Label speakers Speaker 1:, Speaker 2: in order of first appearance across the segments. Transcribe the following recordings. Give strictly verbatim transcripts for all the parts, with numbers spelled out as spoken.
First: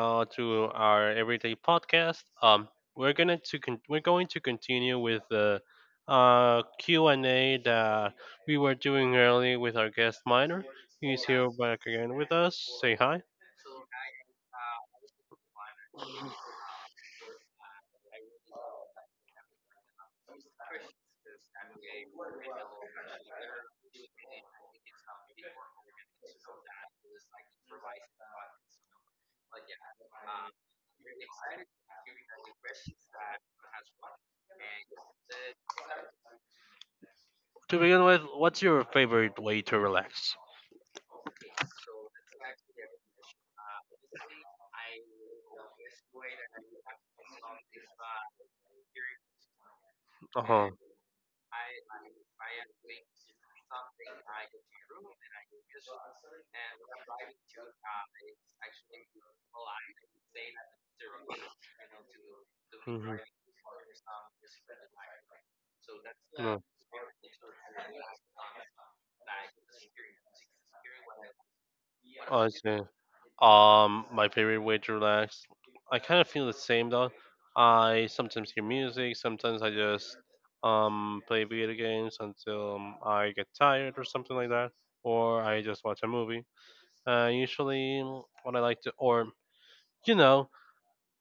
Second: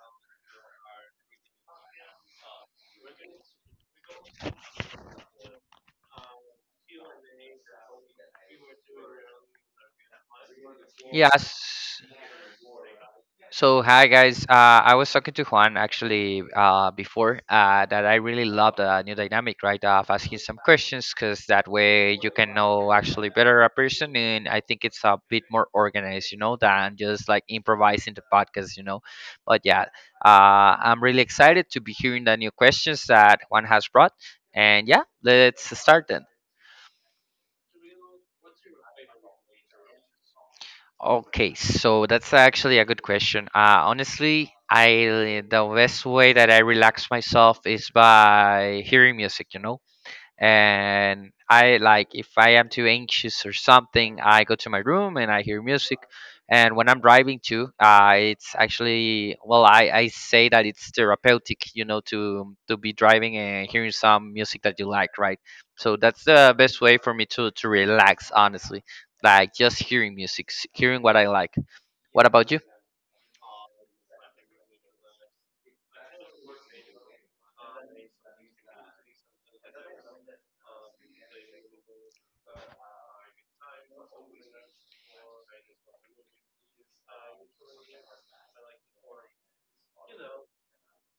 Speaker 1: out to our everyday podcast. Um, we're gonna to con- we're going to continue with the uh, Q and A that we were doing earlier with our guest Minor. He's
Speaker 2: Yeah.
Speaker 1: here back again with us. Say hi.
Speaker 2: So hi guys. Uh, I was talking to Juan actually uh, before uh, that I really love the new dynamic, right? Of asking some questions because that way you can know actually better a person, and I think it's a bit more organized, you know, than just like improvising the podcast, you know. But yeah, uh, I'm really excited to be hearing the new questions that Juan has brought, and yeah, let's start then.
Speaker 1: To begin with, what's your favorite way to relax?
Speaker 2: Okay, so that's actually a good question. Uh, honestly, I the best way that I relax myself is by hearing music, you know.
Speaker 1: Uh huh.
Speaker 2: And I like, if I am too anxious or something, I go to my room and I hear music. And when I'm driving too, uh, it's actually, well, I, I say that it's therapeutic, you know, to to be
Speaker 1: Hmm.
Speaker 2: driving and hearing some music that you like, right? So that's the best way for me to to relax, honestly. Like just hearing music, s- hearing what I like. What
Speaker 1: Oh, I
Speaker 2: about you?
Speaker 1: see. Um, my favorite way to relax. I kind of feel the same though. I sometimes hear music. Sometimes I just um play video games until um, I get tired or something like that, or I just watch a movie. Uh, usually, mm, what I like to, or you know,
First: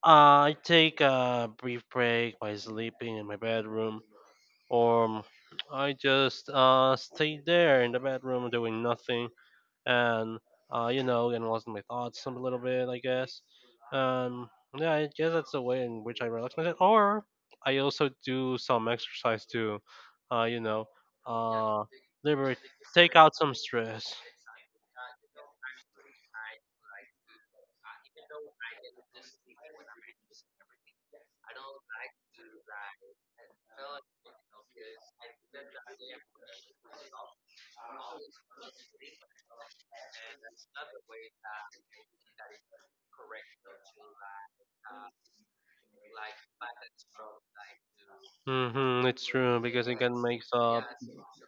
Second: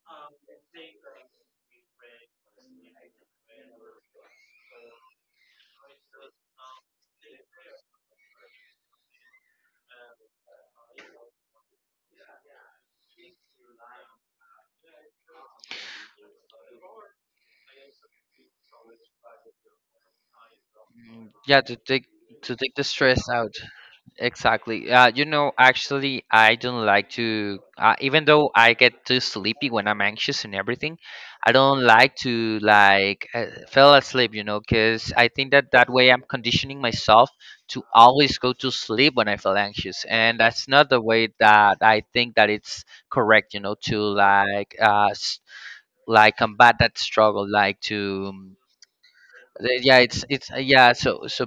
Speaker 1: I take a brief break by sleeping in my bedroom, or mm, I just uh stay there in the bedroom doing nothing and uh, you know, and lost my thoughts a little bit, I guess. Um, yeah, I guess that's the way in which I relax myself. Or I also do some exercise to, uh, you know,
Speaker 2: Yeah, to
Speaker 1: uh,
Speaker 2: take,
Speaker 1: liberate,
Speaker 2: to take the
Speaker 1: take
Speaker 2: stress
Speaker 1: out some
Speaker 2: out.
Speaker 1: stress.
Speaker 2: Exactly. Uh, you know, actually, I don't like to, uh, even though I get too sleepy when I'm anxious and everything, I don't like to like, uh, fell asleep, you know, because I think that that way I'm conditioning myself to always go to sleep when I feel anxious. And that's not the way that I think that it's correct, you know, to like, uh, s- like combat that struggle, like to um,
Speaker 1: Mm-hmm, it's true
Speaker 2: the-
Speaker 1: because it
Speaker 2: yeah,
Speaker 1: can
Speaker 2: it's
Speaker 1: make
Speaker 2: it's uh,
Speaker 1: up
Speaker 2: yeah, so so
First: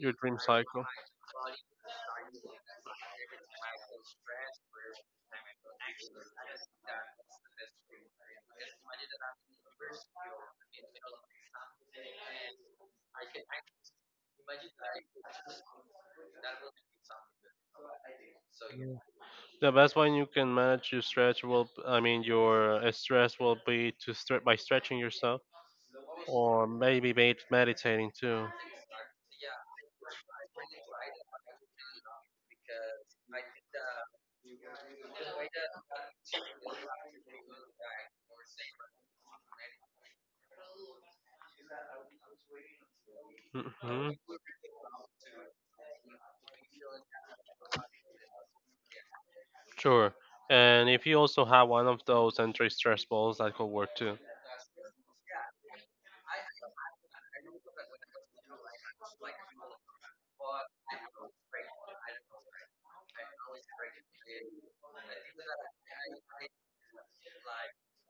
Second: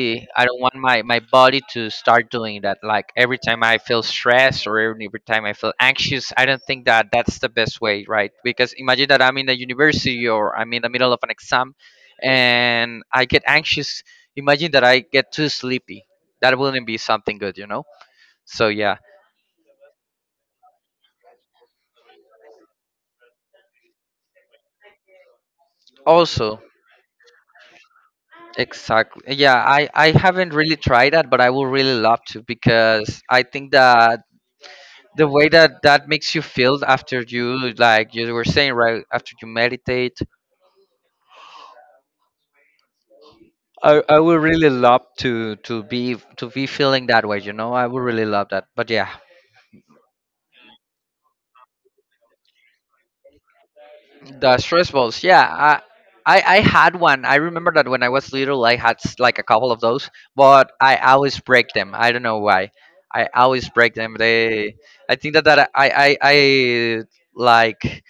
Speaker 1: your dream
Speaker 2: I don't want
Speaker 1: cycle.
Speaker 2: my my body to start doing that. Like every time I feel stressed or every time I feel anxious, I don't think that that's the best way, right? Because imagine that I'm in the university or I'm in the middle of an exam and I get anxious. Imagine that I get too sleepy. That wouldn't be something good, you know. So yeah,
Speaker 1: The best way you can manage your stretch will, I mean, your uh, stress will be to stretch by stretching yourself,
Speaker 2: also.
Speaker 1: or maybe med- meditating too.
Speaker 2: Exactly, yeah, i i haven't really tried that, but I would really love to, because I think that the way that that makes you feel after you, like you were saying, right, after you meditate, i
Speaker 1: Hmm.
Speaker 2: i would really love to to be, to be feeling that way, you know. I would really love that. But yeah,
Speaker 1: Sure. And if you also have one of those anti-stress balls, that could work too.
Speaker 2: the stress balls. Yeah, i I, I had one. I remember that when I was little, I had s- like a couple of those, but I always break them. I don't know why. I always break them. They, I think that, that I, I, I like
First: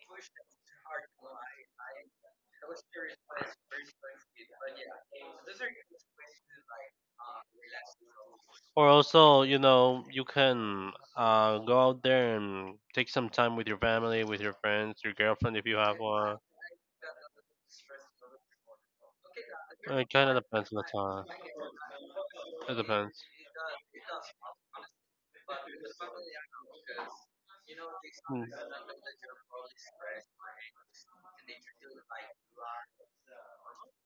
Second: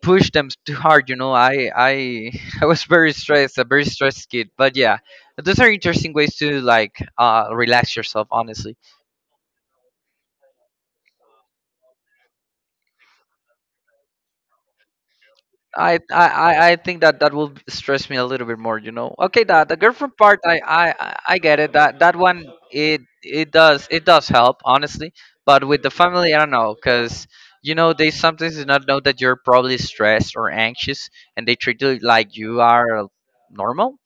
Speaker 2: push them too hard, you know. I i I was very stressed, a very stressed kid. But yeah, those are interesting ways to like, uh relax yourself, honestly.
Speaker 1: Or also, you know, you can uh, go out there and take some time with your family, with your friends, your girlfriend if you
Speaker 2: i
Speaker 1: have
Speaker 2: i
Speaker 1: one.
Speaker 2: i I think that that will stress me a little bit more, you know. Okay, that the
Speaker 1: It
Speaker 2: girlfriend
Speaker 1: kind of
Speaker 2: part, i
Speaker 1: depends
Speaker 2: i
Speaker 1: on the
Speaker 2: i I
Speaker 1: time.
Speaker 2: get it. That that one,
Speaker 1: It
Speaker 2: it
Speaker 1: depends.
Speaker 2: it does, it does help, honestly. But with the family, I don't know, because, you know, they
Speaker 1: Hmm.
Speaker 2: sometimes do not know that you're probably stressed or anxious, and they treat you like you are normal.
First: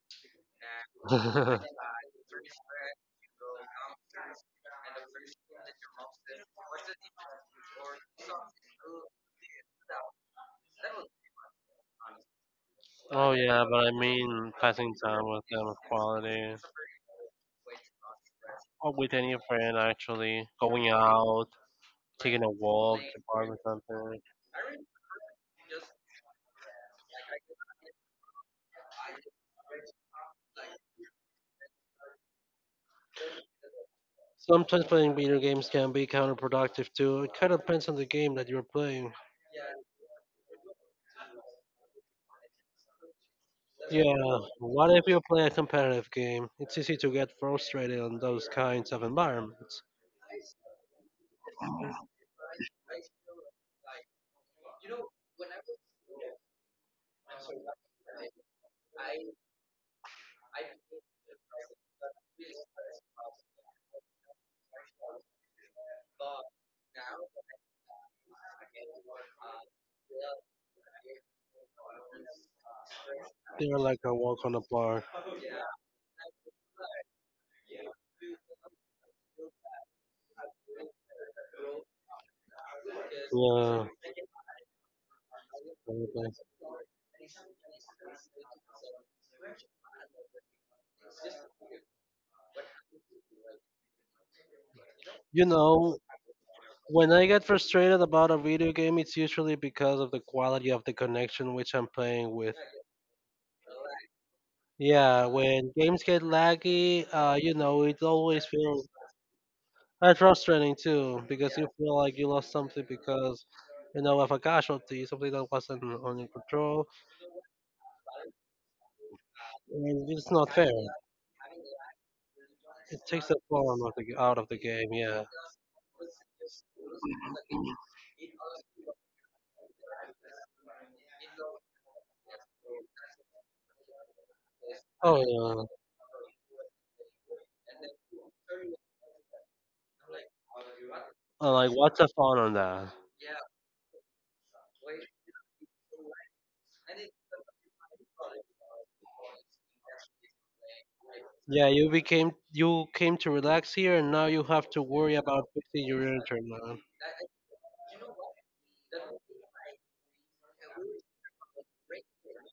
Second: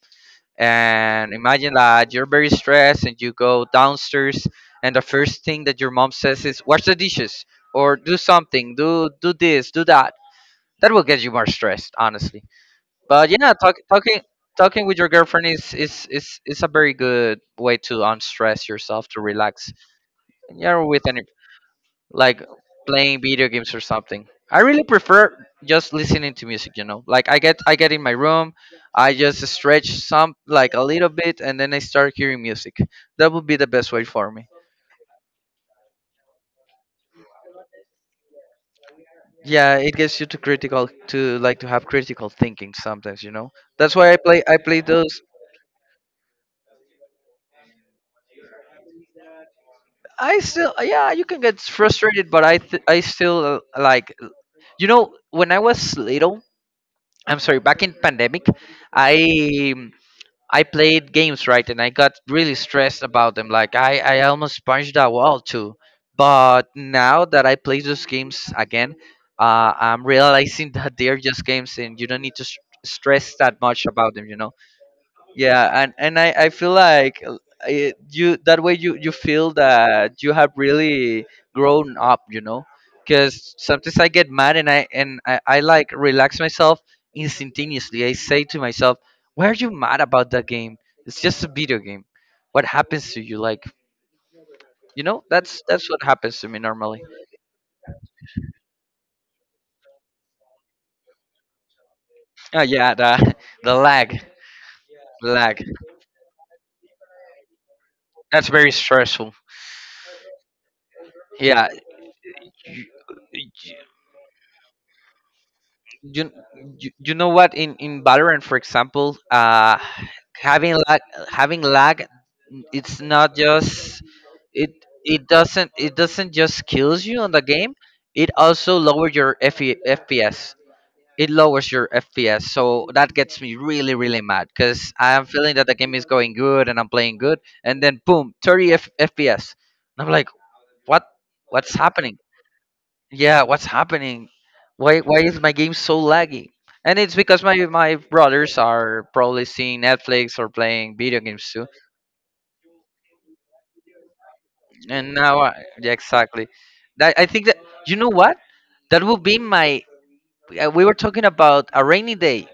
Speaker 2: And imagine that you're very stressed and you go downstairs and the first thing that your mom says is, wash the dishes, or do something, do do this, do that. That will get you more stressed, honestly. But
Speaker 1: Oh
Speaker 2: yeah,
Speaker 1: yeah,
Speaker 2: talk,
Speaker 1: but I
Speaker 2: talking,
Speaker 1: mean
Speaker 2: talking
Speaker 1: passing
Speaker 2: with your
Speaker 1: time with
Speaker 2: girlfriend
Speaker 1: them
Speaker 2: is
Speaker 1: of
Speaker 2: is is
Speaker 1: quality.
Speaker 2: is a very good way to unstress
Speaker 1: Or
Speaker 2: yourself,
Speaker 1: with
Speaker 2: to
Speaker 1: any
Speaker 2: relax.
Speaker 1: friend actually.
Speaker 2: And yeah,
Speaker 1: Going
Speaker 2: with any
Speaker 1: out,
Speaker 2: like
Speaker 1: taking a walk,
Speaker 2: playing
Speaker 1: to
Speaker 2: video
Speaker 1: park or
Speaker 2: games or
Speaker 1: something.
Speaker 2: something. I really prefer just listening to music, you know. Like I get I get in my room, I just stretch some, like a little bit, and then I start hearing music. That would be the best way for me.
Speaker 1: Sometimes playing video games can be counterproductive too. It kind of depends on the game that you're playing.
Speaker 2: Yeah, it gets you to critical, to like to have critical thinking sometimes, you know. That's why I
Speaker 1: Yeah,
Speaker 2: play I play
Speaker 1: what if you
Speaker 2: those.
Speaker 1: play a competitive game? It's easy to get frustrated on those kinds of environments.
Speaker 2: I still, yeah, you can get frustrated, but I th- I still, uh, like, you know, when I was little, I'm sorry, back in pandemic, I I played games, right, and I got really stressed about them. Like, I, I almost punched a wall too. But now that I play those games again, uh, I'm realizing that they're just games, and you don't need to s stress that
Speaker 1: They're
Speaker 2: much
Speaker 1: like a
Speaker 2: about them. You
Speaker 1: walk
Speaker 2: know,
Speaker 1: on the floor.
Speaker 2: yeah, and and i i feel like, uh, it, you, that way you you feel that you have really grown up, you know. Because
Speaker 1: Yeah.
Speaker 2: sometimes I get mad, and i and I, I like relax
Speaker 1: Okay.
Speaker 2: myself instantaneously. I say to myself, why are you mad about that game? It's just a video game. What happens to you? Like, you know,
Speaker 1: You
Speaker 2: that's that's
Speaker 1: know,
Speaker 2: what happens to me normally.
Speaker 1: when I get frustrated about a video game, it's usually because of the quality of the connection which I'm playing with.
Speaker 2: Oh yeah, the the lag.
Speaker 1: Yeah,
Speaker 2: Lag,
Speaker 1: when games get laggy, uh, you know, it always
Speaker 2: that's very
Speaker 1: feels
Speaker 2: stressful.
Speaker 1: uh, frustrating too because
Speaker 2: Yeah,
Speaker 1: you feel like you lost something because you know of a casualty, something that wasn't on your
Speaker 2: you,
Speaker 1: control,
Speaker 2: you you know what, in in Valorant, for example, uh
Speaker 1: and it's not fair.
Speaker 2: having lag, having lag
Speaker 1: It
Speaker 2: it's
Speaker 1: takes
Speaker 2: not
Speaker 1: the fun of
Speaker 2: just,
Speaker 1: the, g- out of the
Speaker 2: it,
Speaker 1: game. Yeah.
Speaker 2: it doesn't it doesn't just kills you on the game, it also lowers your FE, fps. It lowers your fps, so that gets me really, really mad, because
Speaker 1: Oh
Speaker 2: I'm feeling
Speaker 1: yeah.
Speaker 2: that the game is going good and I'm playing good, and then boom, thirty F- fps, and I'm like, what?
Speaker 1: I'm like,
Speaker 2: What's
Speaker 1: what's the
Speaker 2: happening?
Speaker 1: fun on that?
Speaker 2: Yeah, what's happening? Why why is my game so laggy? And it's because my my brothers are probably seeing Netflix or playing video games too.
Speaker 1: Yeah, you became you came to relax here, and now you have to
Speaker 2: And
Speaker 1: worry
Speaker 2: now,
Speaker 1: about
Speaker 2: I,
Speaker 1: fixing
Speaker 2: yeah,
Speaker 1: your
Speaker 2: exactly.
Speaker 1: internet.
Speaker 2: That, I think that, you know what, that will be my, uh, we were talking about a rainy day,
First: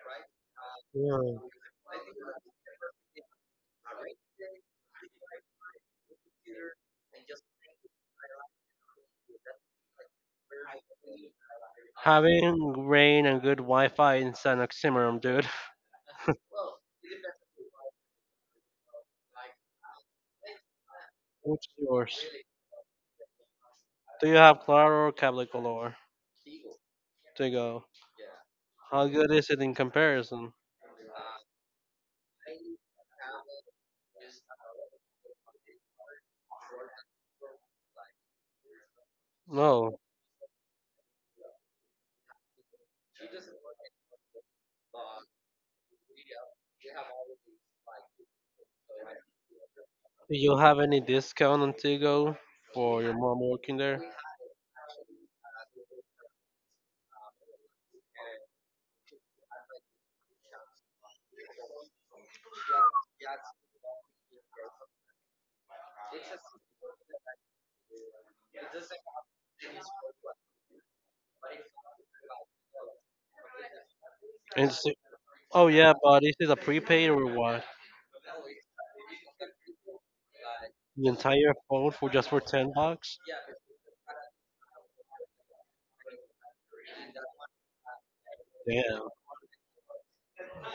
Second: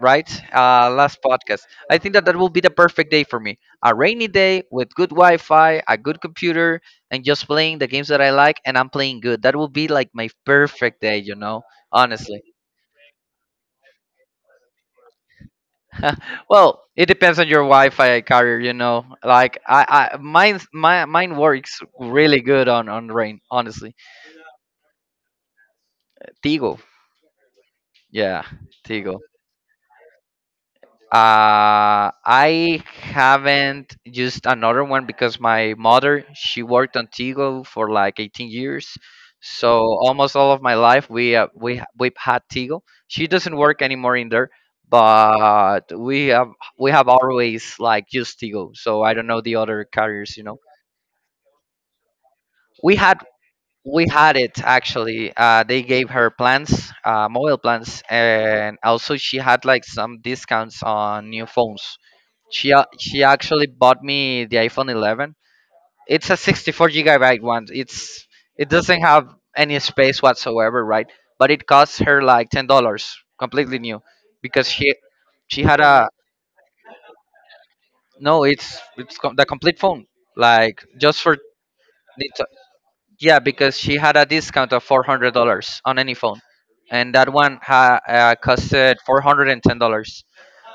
Speaker 2: right? Uh last
Speaker 1: Yeah.
Speaker 2: podcast. I think that that will be the perfect day for me. A rainy day with good Wi-Fi, a good computer, and just playing the games that I like and I'm playing good. That will be like my perfect day, you know, honestly.
Speaker 1: Having rain and good Wi-Fi is an oxymoron, dude.
Speaker 2: Well, it depends on your Wi-Fi carrier, you know. Like, I, I mine, my, mine
Speaker 1: What's
Speaker 2: works
Speaker 1: yours?
Speaker 2: really good on on rain, honestly.
Speaker 1: Do you have Claro or Cable Color?
Speaker 2: Tigo,
Speaker 1: Tigo.
Speaker 2: yeah,
Speaker 1: How
Speaker 2: Tigo.
Speaker 1: good is it in comparison?
Speaker 2: Uh, I haven't used another one because my mother, she worked on Tigo for like eighteen years, so
Speaker 1: No.
Speaker 2: almost all of my life, we, uh, we ha- we've had Tigo. She doesn't work anymore in there, but we have we have always like used Tigo. So I don't know the other
Speaker 1: Do
Speaker 2: carriers, you
Speaker 1: you
Speaker 2: know.
Speaker 1: have any discount on Tigo
Speaker 2: We
Speaker 1: for your
Speaker 2: had,
Speaker 1: mom working there?
Speaker 2: we had it, actually. Uh, they gave her plans, uh, mobile plans, and also she had like some discounts on new phones. She a- she actually bought me the iPhone eleven. It's a sixty-four gigabyte one. It's it doesn't have any space whatsoever, right? But it costs her like ten dollars, completely new. Because
Speaker 1: And it's
Speaker 2: she
Speaker 1: like,
Speaker 2: she
Speaker 1: oh
Speaker 2: had
Speaker 1: yeah,
Speaker 2: a,
Speaker 1: but this is a prepaid or what?
Speaker 2: no, it's it's co- the complete phone, like
Speaker 1: The
Speaker 2: just for,
Speaker 1: entire phone for just for ten bucks?
Speaker 2: yeah, because she had a discount of four hundred dollars on any phone, and that one ha- uh, costed
Speaker 1: Damn.
Speaker 2: four hundred and ten dollars.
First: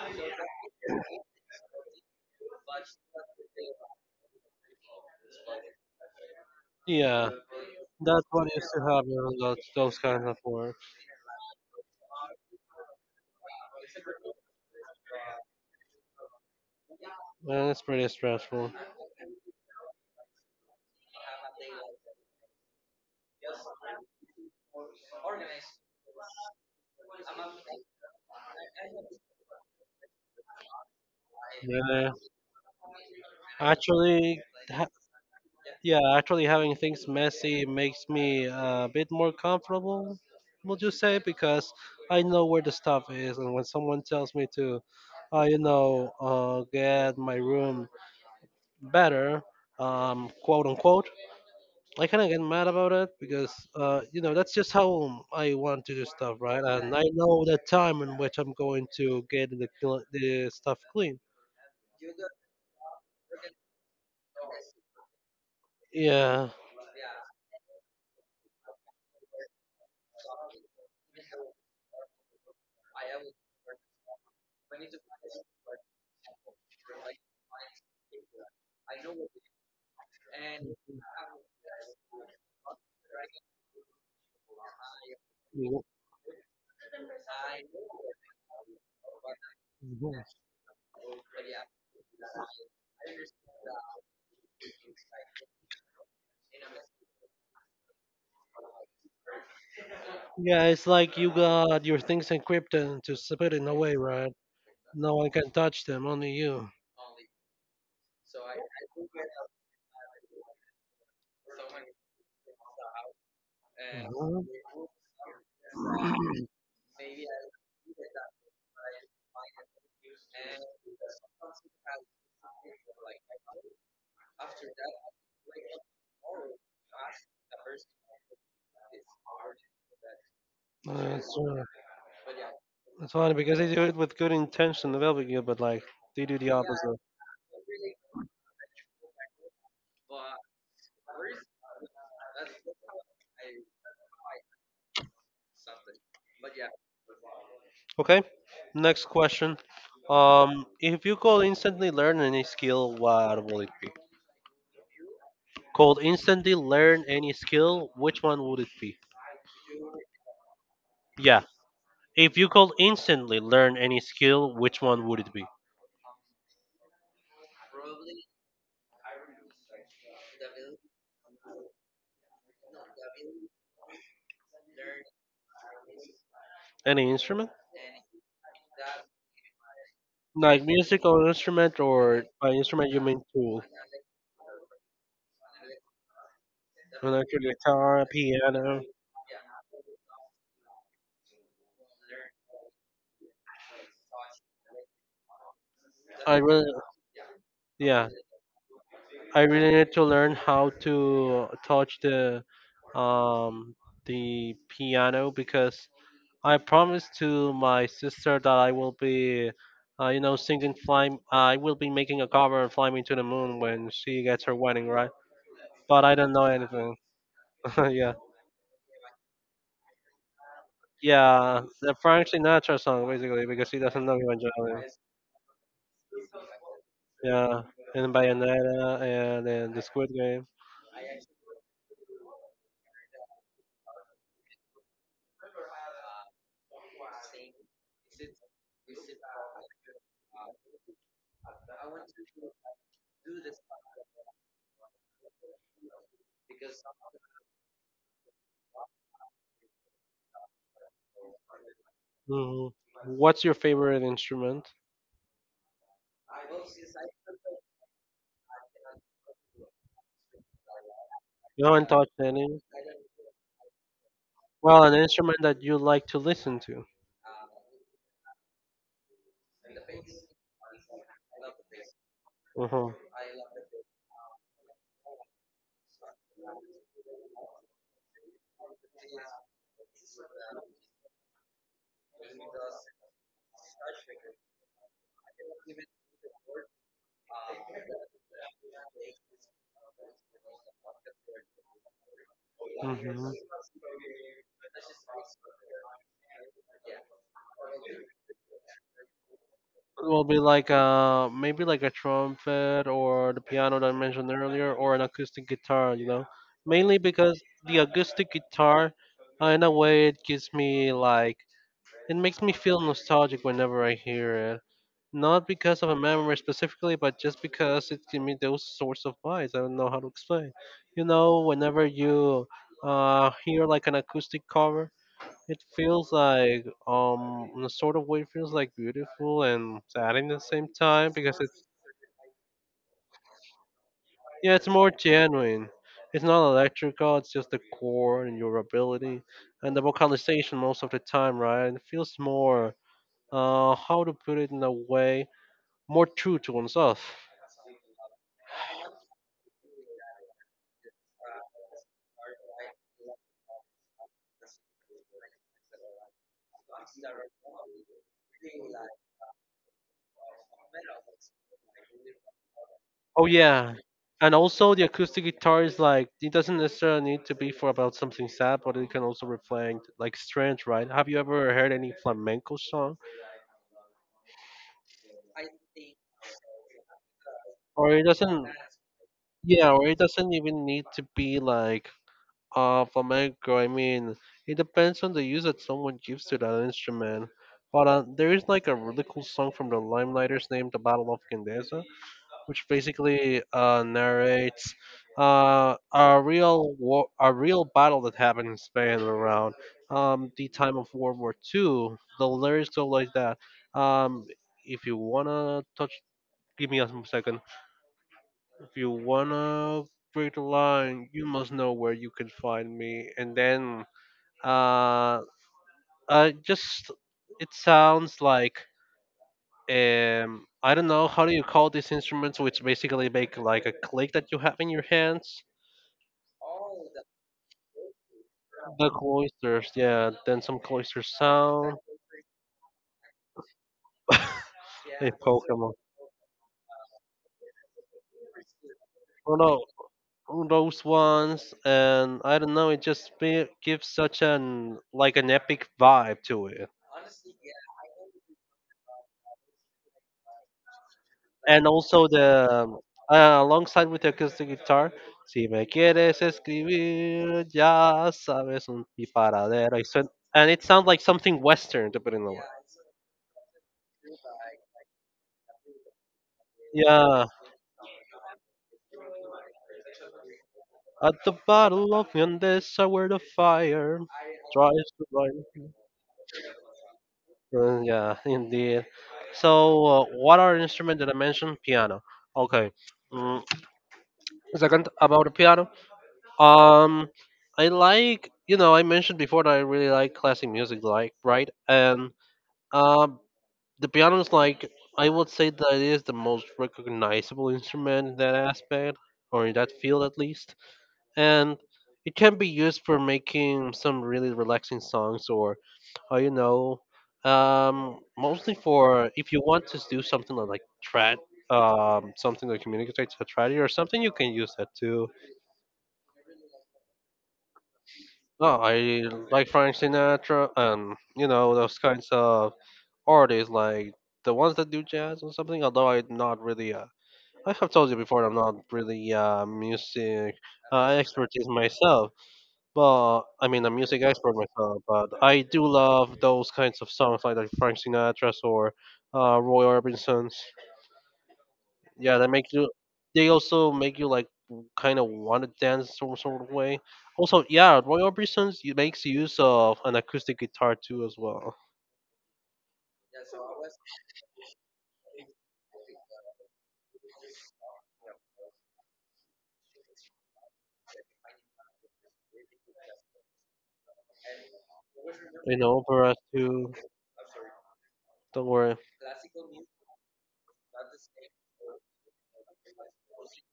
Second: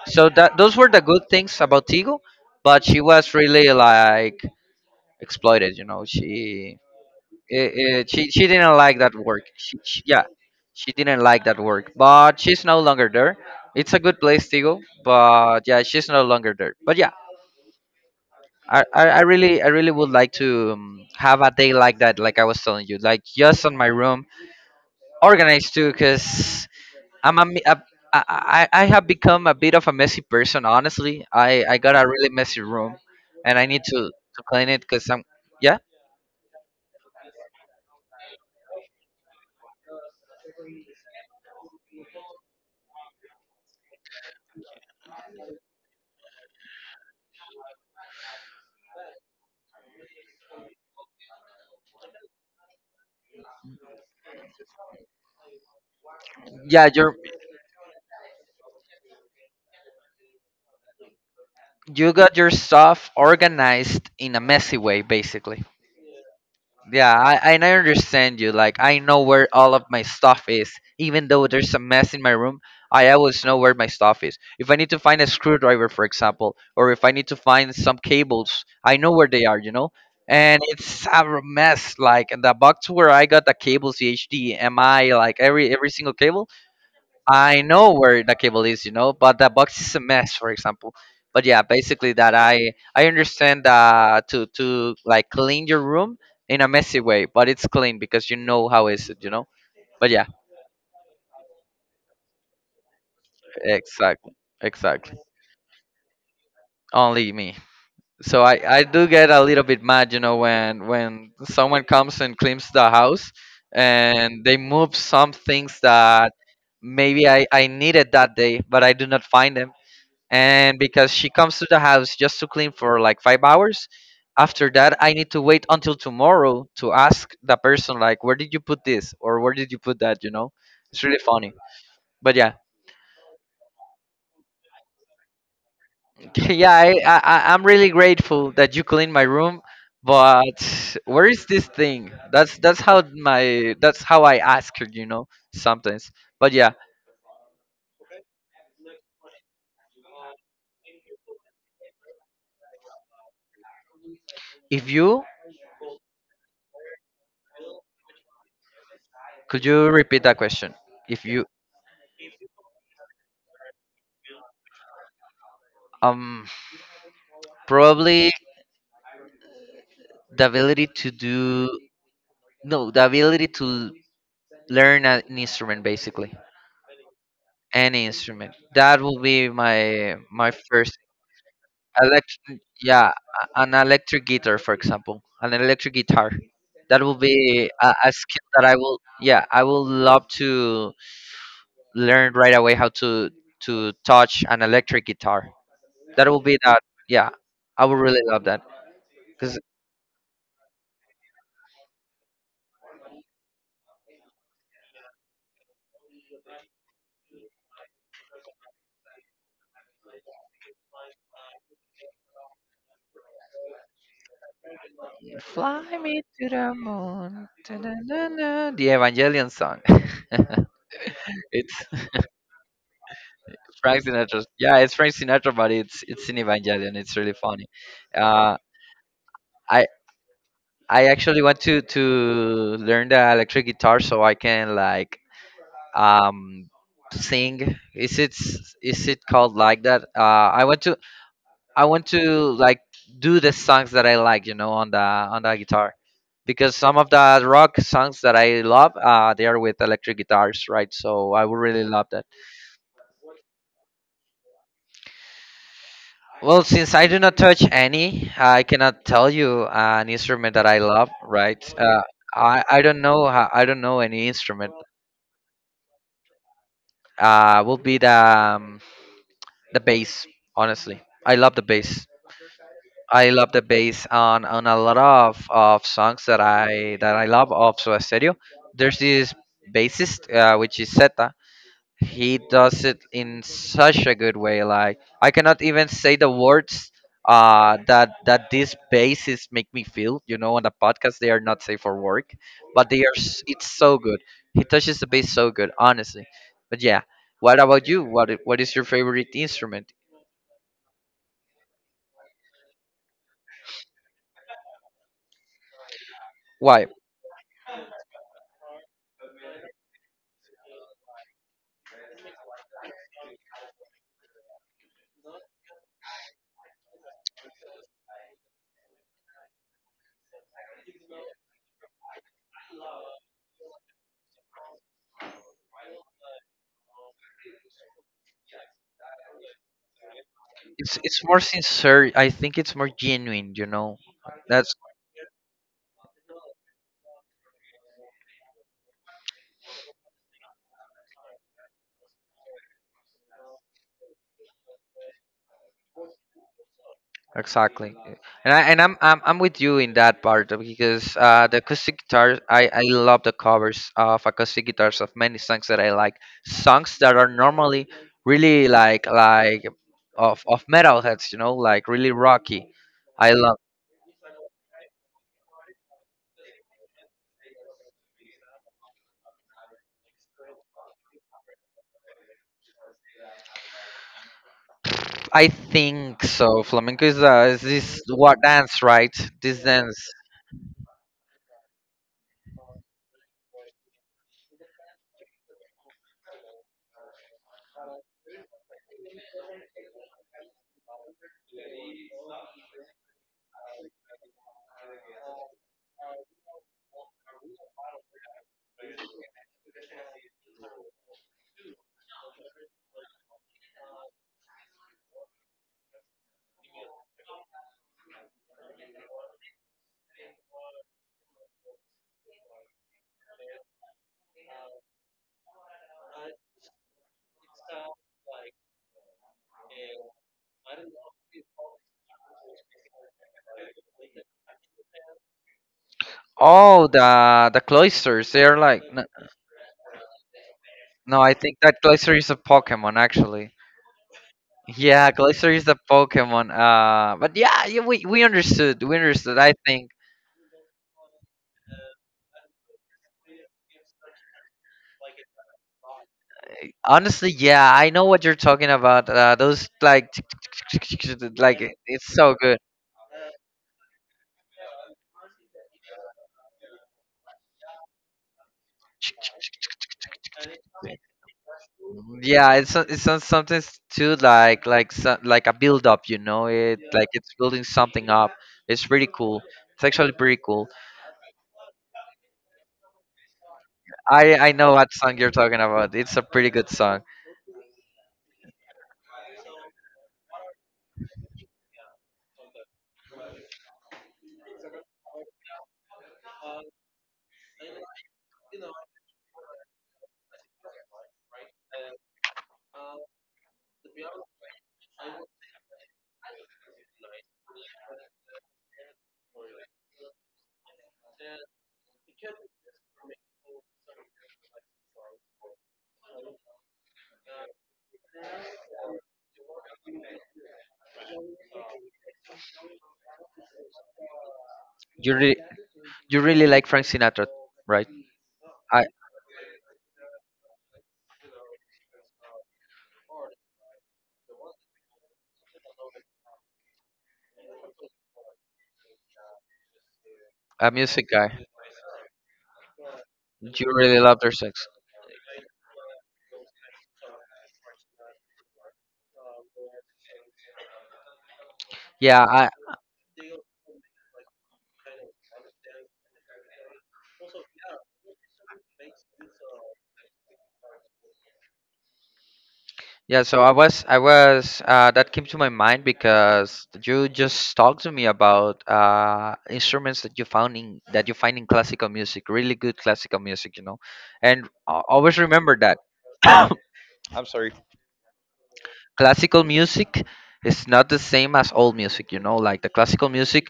Speaker 2: So that, those were the good things about Tigo, but she was really like exploited. You know, she
Speaker 1: Yeah,
Speaker 2: it, it,
Speaker 1: that's
Speaker 2: she, she
Speaker 1: what used
Speaker 2: didn't
Speaker 1: to
Speaker 2: like
Speaker 1: happen
Speaker 2: that
Speaker 1: on
Speaker 2: work.
Speaker 1: those,
Speaker 2: She,
Speaker 1: those
Speaker 2: she, yeah,
Speaker 1: kinds of work.
Speaker 2: she didn't like that work, but she's no longer there. It's a good place, Tigo, but yeah, she's no longer there. But yeah,
Speaker 1: And it's pretty stressful.
Speaker 2: I, I I really, I really would like to, um, have a day like that, like I was telling you, like just on my room, organized too. Because I'm a, me- a- I, I I have become a bit of a messy person. Honestly, I I got a
Speaker 1: Yeah,
Speaker 2: really messy room, and I need to
Speaker 1: actually,
Speaker 2: to clean it
Speaker 1: ha-
Speaker 2: because I'm, yeah.
Speaker 1: yeah, actually having things messy makes me a bit more comfortable. Would you say because I know where the stuff is, and when someone tells me to, uh, you know, uh, get my room better, um, quote unquote. I kind of get mad about it because, uh, you know, that's just how I want to do stuff, right?
Speaker 2: Yeah,
Speaker 1: And I
Speaker 2: you're,
Speaker 1: know the time in which I'm going to get the, cl- the stuff clean.
Speaker 2: you got your stuff organized in a messy way, basically.
Speaker 1: Yeah.
Speaker 2: Yeah, I, and I understand you. Like, I know where all of my stuff is. Even though there's a mess in my room, I always know where my stuff is. If I need to find a screwdriver, for example, or if I need to find some cables, I know where they are, you know? And it's a mess. Like, the box where I got the cables, the H D M I, like every every single cable, I know where the cable is, you know, but the box is a
Speaker 1: Mhm.
Speaker 2: mess, for example. But yeah, basically that, I I understand, uh to to like clean your room in a messy way, but it's clean because you know how is it, you know. But yeah,
Speaker 1: Yeah, it's like you got your things encrypted and to s- put it away,
Speaker 2: exactly,
Speaker 1: right? No
Speaker 2: exactly.
Speaker 1: one can touch them, only you.
Speaker 2: Only me. So I I do get a little bit mad, you know, when when someone comes and cleans the house and they move some things that
Speaker 1: Mhm.
Speaker 2: maybe I I needed that day, but I do not find them, and because she comes to the house just to clean for like five hours. After that, I need to wait until tomorrow to ask the person like, where did you put this, or where did you put that, you know? It's really
Speaker 1: That's,
Speaker 2: funny,
Speaker 1: uh,
Speaker 2: but yeah.
Speaker 1: that's funny because they do it with good intention, the Velvet but like they do the
Speaker 2: Yeah, I,
Speaker 1: opposite.
Speaker 2: I I- I'm really grateful that you clean my room, but where is this thing? That's that's how my that's how I ask her, you know, sometimes, but yeah.
Speaker 1: Okay. Next question. Um, if you could instantly learn any skill, what would it be?
Speaker 2: If you
Speaker 1: Could instantly learn any skill, which one would it be?
Speaker 2: could you repeat that question? If
Speaker 1: Yeah.
Speaker 2: you,
Speaker 1: If you could instantly learn any skill, which one would it be?
Speaker 2: um probably the ability to do. No, the ability to learn an instrument, basically,
Speaker 1: Any instrument?
Speaker 2: any instrument. That will be my my
Speaker 1: Like
Speaker 2: first
Speaker 1: music or instrument, or by
Speaker 2: electric.
Speaker 1: instrument you
Speaker 2: Yeah,
Speaker 1: mean tool?
Speaker 2: a- an electric guitar, for example, an electric guitar. That will
Speaker 1: Electric
Speaker 2: be a,
Speaker 1: guitar,
Speaker 2: a skill that I
Speaker 1: piano.
Speaker 2: will. Yeah, I will love to learn right away how to to touch an electric guitar. That
Speaker 1: I
Speaker 2: will be
Speaker 1: really,
Speaker 2: that. Yeah, I would
Speaker 1: yeah.
Speaker 2: really love that.
Speaker 1: I
Speaker 2: Cause
Speaker 1: really need to learn how to touch the um the piano because I promised to my sister that I will be uh, you know singing fly I will be making a cover of fly me to the moon when she gets her wedding right
Speaker 2: fly
Speaker 1: but I
Speaker 2: me
Speaker 1: don't know
Speaker 2: to the
Speaker 1: anything.
Speaker 2: moon,
Speaker 1: Yeah.
Speaker 2: da-da-da-da, the Evangelion song.
Speaker 1: Yeah,
Speaker 2: It's
Speaker 1: the Frank Sinatra song basically because he doesn't
Speaker 2: Frank
Speaker 1: know
Speaker 2: Sinatra. Yeah,
Speaker 1: Evangelion.
Speaker 2: it's Frank Sinatra, but it's it's in Evangelion. It's really
Speaker 1: Yeah,
Speaker 2: funny.
Speaker 1: and
Speaker 2: Uh,
Speaker 1: Bayonetta, and, and the
Speaker 2: I
Speaker 1: Squid Game.
Speaker 2: I actually want to to learn the electric guitar so I can like um sing. Is it s- is it called like that? Uh, I want to I want to Like, do the songs that I like, you know, on the on the guitar. Because some of the rock songs that I love, uh, they are with electric guitars, right? So I would really love that.
Speaker 1: Hmm. What's your favorite instrument?
Speaker 2: Well, since I do not touch any, I cannot tell you uh, an instrument that I love. Right?
Speaker 1: You haven't
Speaker 2: Uh,
Speaker 1: touched any.
Speaker 2: I I don't know. ho- I don't know any instrument.
Speaker 1: Well, an instrument that you like to listen to.
Speaker 2: Uh, will be the um, the bass. Honestly, I love the bass.
Speaker 1: Uh-huh.
Speaker 2: I love the bass on on a lot of, of songs that I that I love of Soda Stereo. There's this bassist, uh, which is Zeta. He does it in such a good way. Like, I cannot even say the words uh, that that these bases make me feel. You know, on the podcast they are not safe for work, but they are.
Speaker 1: Mhm.
Speaker 2: s- It's so good. He touches the bass so good, honestly. But yeah, what about you? What i- what is your favorite instrument?
Speaker 1: It will be like uh maybe like a trumpet or the piano that I mentioned earlier or an acoustic guitar, you know.
Speaker 2: Why?
Speaker 1: Mainly because the acoustic guitar, uh, in a way, it gives me like it makes me feel nostalgic whenever I hear it. Not because of a memory specifically, but just because it gives me those sorts of vibes. I don't know how to explain. You know, whenever you uh, hear like an acoustic cover, it feels like, um, in a sort of way, it feels like beautiful and sad in the same
Speaker 2: It's
Speaker 1: time
Speaker 2: it's
Speaker 1: because
Speaker 2: more
Speaker 1: it's,
Speaker 2: sincere. I think it's more genuine. You know,
Speaker 1: yeah, it's
Speaker 2: that's.
Speaker 1: more genuine. It's not electrical, it's just the chord and your ability and the vocalization most of the time, right? And it feels more uh, how to put it in a way more true to oneself.
Speaker 2: Exactly. Uh, and I and I'm I'm I'm with you in that part, uh, because uh, the acoustic guitars, I I love the covers of acoustic guitars of many songs that I like, songs that are normally really like like of of metalheads, you know, like really rocky.
Speaker 1: Oh
Speaker 2: I love.
Speaker 1: yeah, and also the acoustic guitar is like it doesn't necessarily need to be for about something sad, but it can also reflect like strength, right? Have you ever heard any flamenco song?
Speaker 2: I think so. Flamenco is, uh, is
Speaker 1: Or
Speaker 2: this
Speaker 1: it
Speaker 2: what
Speaker 1: doesn't,
Speaker 2: dance, right? This
Speaker 1: yeah, or it
Speaker 2: dance.
Speaker 1: doesn't even need to be like uh flamenco. I mean, it depends on the use that someone gives to that instrument. But uh, there is like a really cool song from the Limelighters named "The Battle of Gandesa," which basically uh, narrates uh, a real war, a real battle that happened in Spain around um, the time of World War Two. The lyrics go like that. Um, if you wanna touch, give me a second. If you wanna break the line, you must know where you can find me. And then, uh, uh, just it sounds like um I don't know how do you call these instruments which basically make like a click that you have in your hands.
Speaker 2: Oh, the the cloisters, they're like,
Speaker 1: The
Speaker 2: no,
Speaker 1: cloisters, yeah. Then some cloister
Speaker 2: no, I think
Speaker 1: sound.
Speaker 2: that cloister is a Pokemon actually.
Speaker 1: A
Speaker 2: Yeah, Glacier is
Speaker 1: Pokemon.
Speaker 2: the Pokemon. Uh, but yeah, yeah, we we understood. We
Speaker 1: Oh
Speaker 2: understood. I
Speaker 1: no,
Speaker 2: think
Speaker 1: those ones, and I don't know. It just be, gives such an like an epic vibe to it.
Speaker 2: honestly, yeah, I know what you're talking about. Uh, those like tick, tick, tick, tick, tick, tick, like
Speaker 1: And
Speaker 2: it-
Speaker 1: also
Speaker 2: it's so
Speaker 1: the
Speaker 2: good.
Speaker 1: um, uh, alongside with the acoustic guitar. Si me quieres escribir, ya sabes un disparadero. I said- And it sounds like something Western, depending on what.
Speaker 2: Yeah, it's so- it's so- something s- too like like so- like a build up. You know, it like
Speaker 1: Yeah,
Speaker 2: it's building something up. It's pretty cool. It's actually pretty cool.
Speaker 1: at the Battle of Yandesa, where the fire
Speaker 2: I I know
Speaker 1: tries
Speaker 2: what
Speaker 1: to
Speaker 2: song you're talking
Speaker 1: light.
Speaker 2: about. It's a pretty good song.
Speaker 1: Uh, yeah, indeed. So, uh, what are instrument that I mentioned? Piano. Okay. Mm, second about the piano. Um, I like you know I mentioned before that I really like classic music, like right? And um, the piano is like I would say that it is the most recognizable instrument in that aspect or in that field at least. And it can be used for making some really relaxing songs or uh, you know um, mostly for if you want to do something like trad um, something that communicates a tragedy or something you can use that too.
Speaker 2: You really you really like Frank Sinatra, right?
Speaker 1: Oh,
Speaker 2: I
Speaker 1: I like Frank Sinatra and you know those kinds of artists like the ones that do jazz or something, although I'm not really uh, I have told you before I'm not really uh, music
Speaker 2: a
Speaker 1: uh,
Speaker 2: music guy.
Speaker 1: expertise myself. But I
Speaker 2: Do
Speaker 1: mean, I'm
Speaker 2: you really
Speaker 1: music
Speaker 2: love their
Speaker 1: expert
Speaker 2: sex?
Speaker 1: myself, but I do love those kinds of songs like, like Frank Sinatra's or uh, Roy Orbison's. Yeah,
Speaker 2: Yeah,
Speaker 1: that
Speaker 2: I.
Speaker 1: make you. They also make you like kind of want to dance some sort of way. Also, yeah, Roy Orbison's he makes use of an acoustic guitar too as well.
Speaker 2: Yeah, so I was I was uh that came to my mind because you just talked to me about uh instruments that you found in that you find in classical music, really good classical music, you know. And I always
Speaker 1: You
Speaker 2: remember that
Speaker 1: know, for us too. Don't worry,
Speaker 2: classical music is not the same as old music, you know, like the classical music,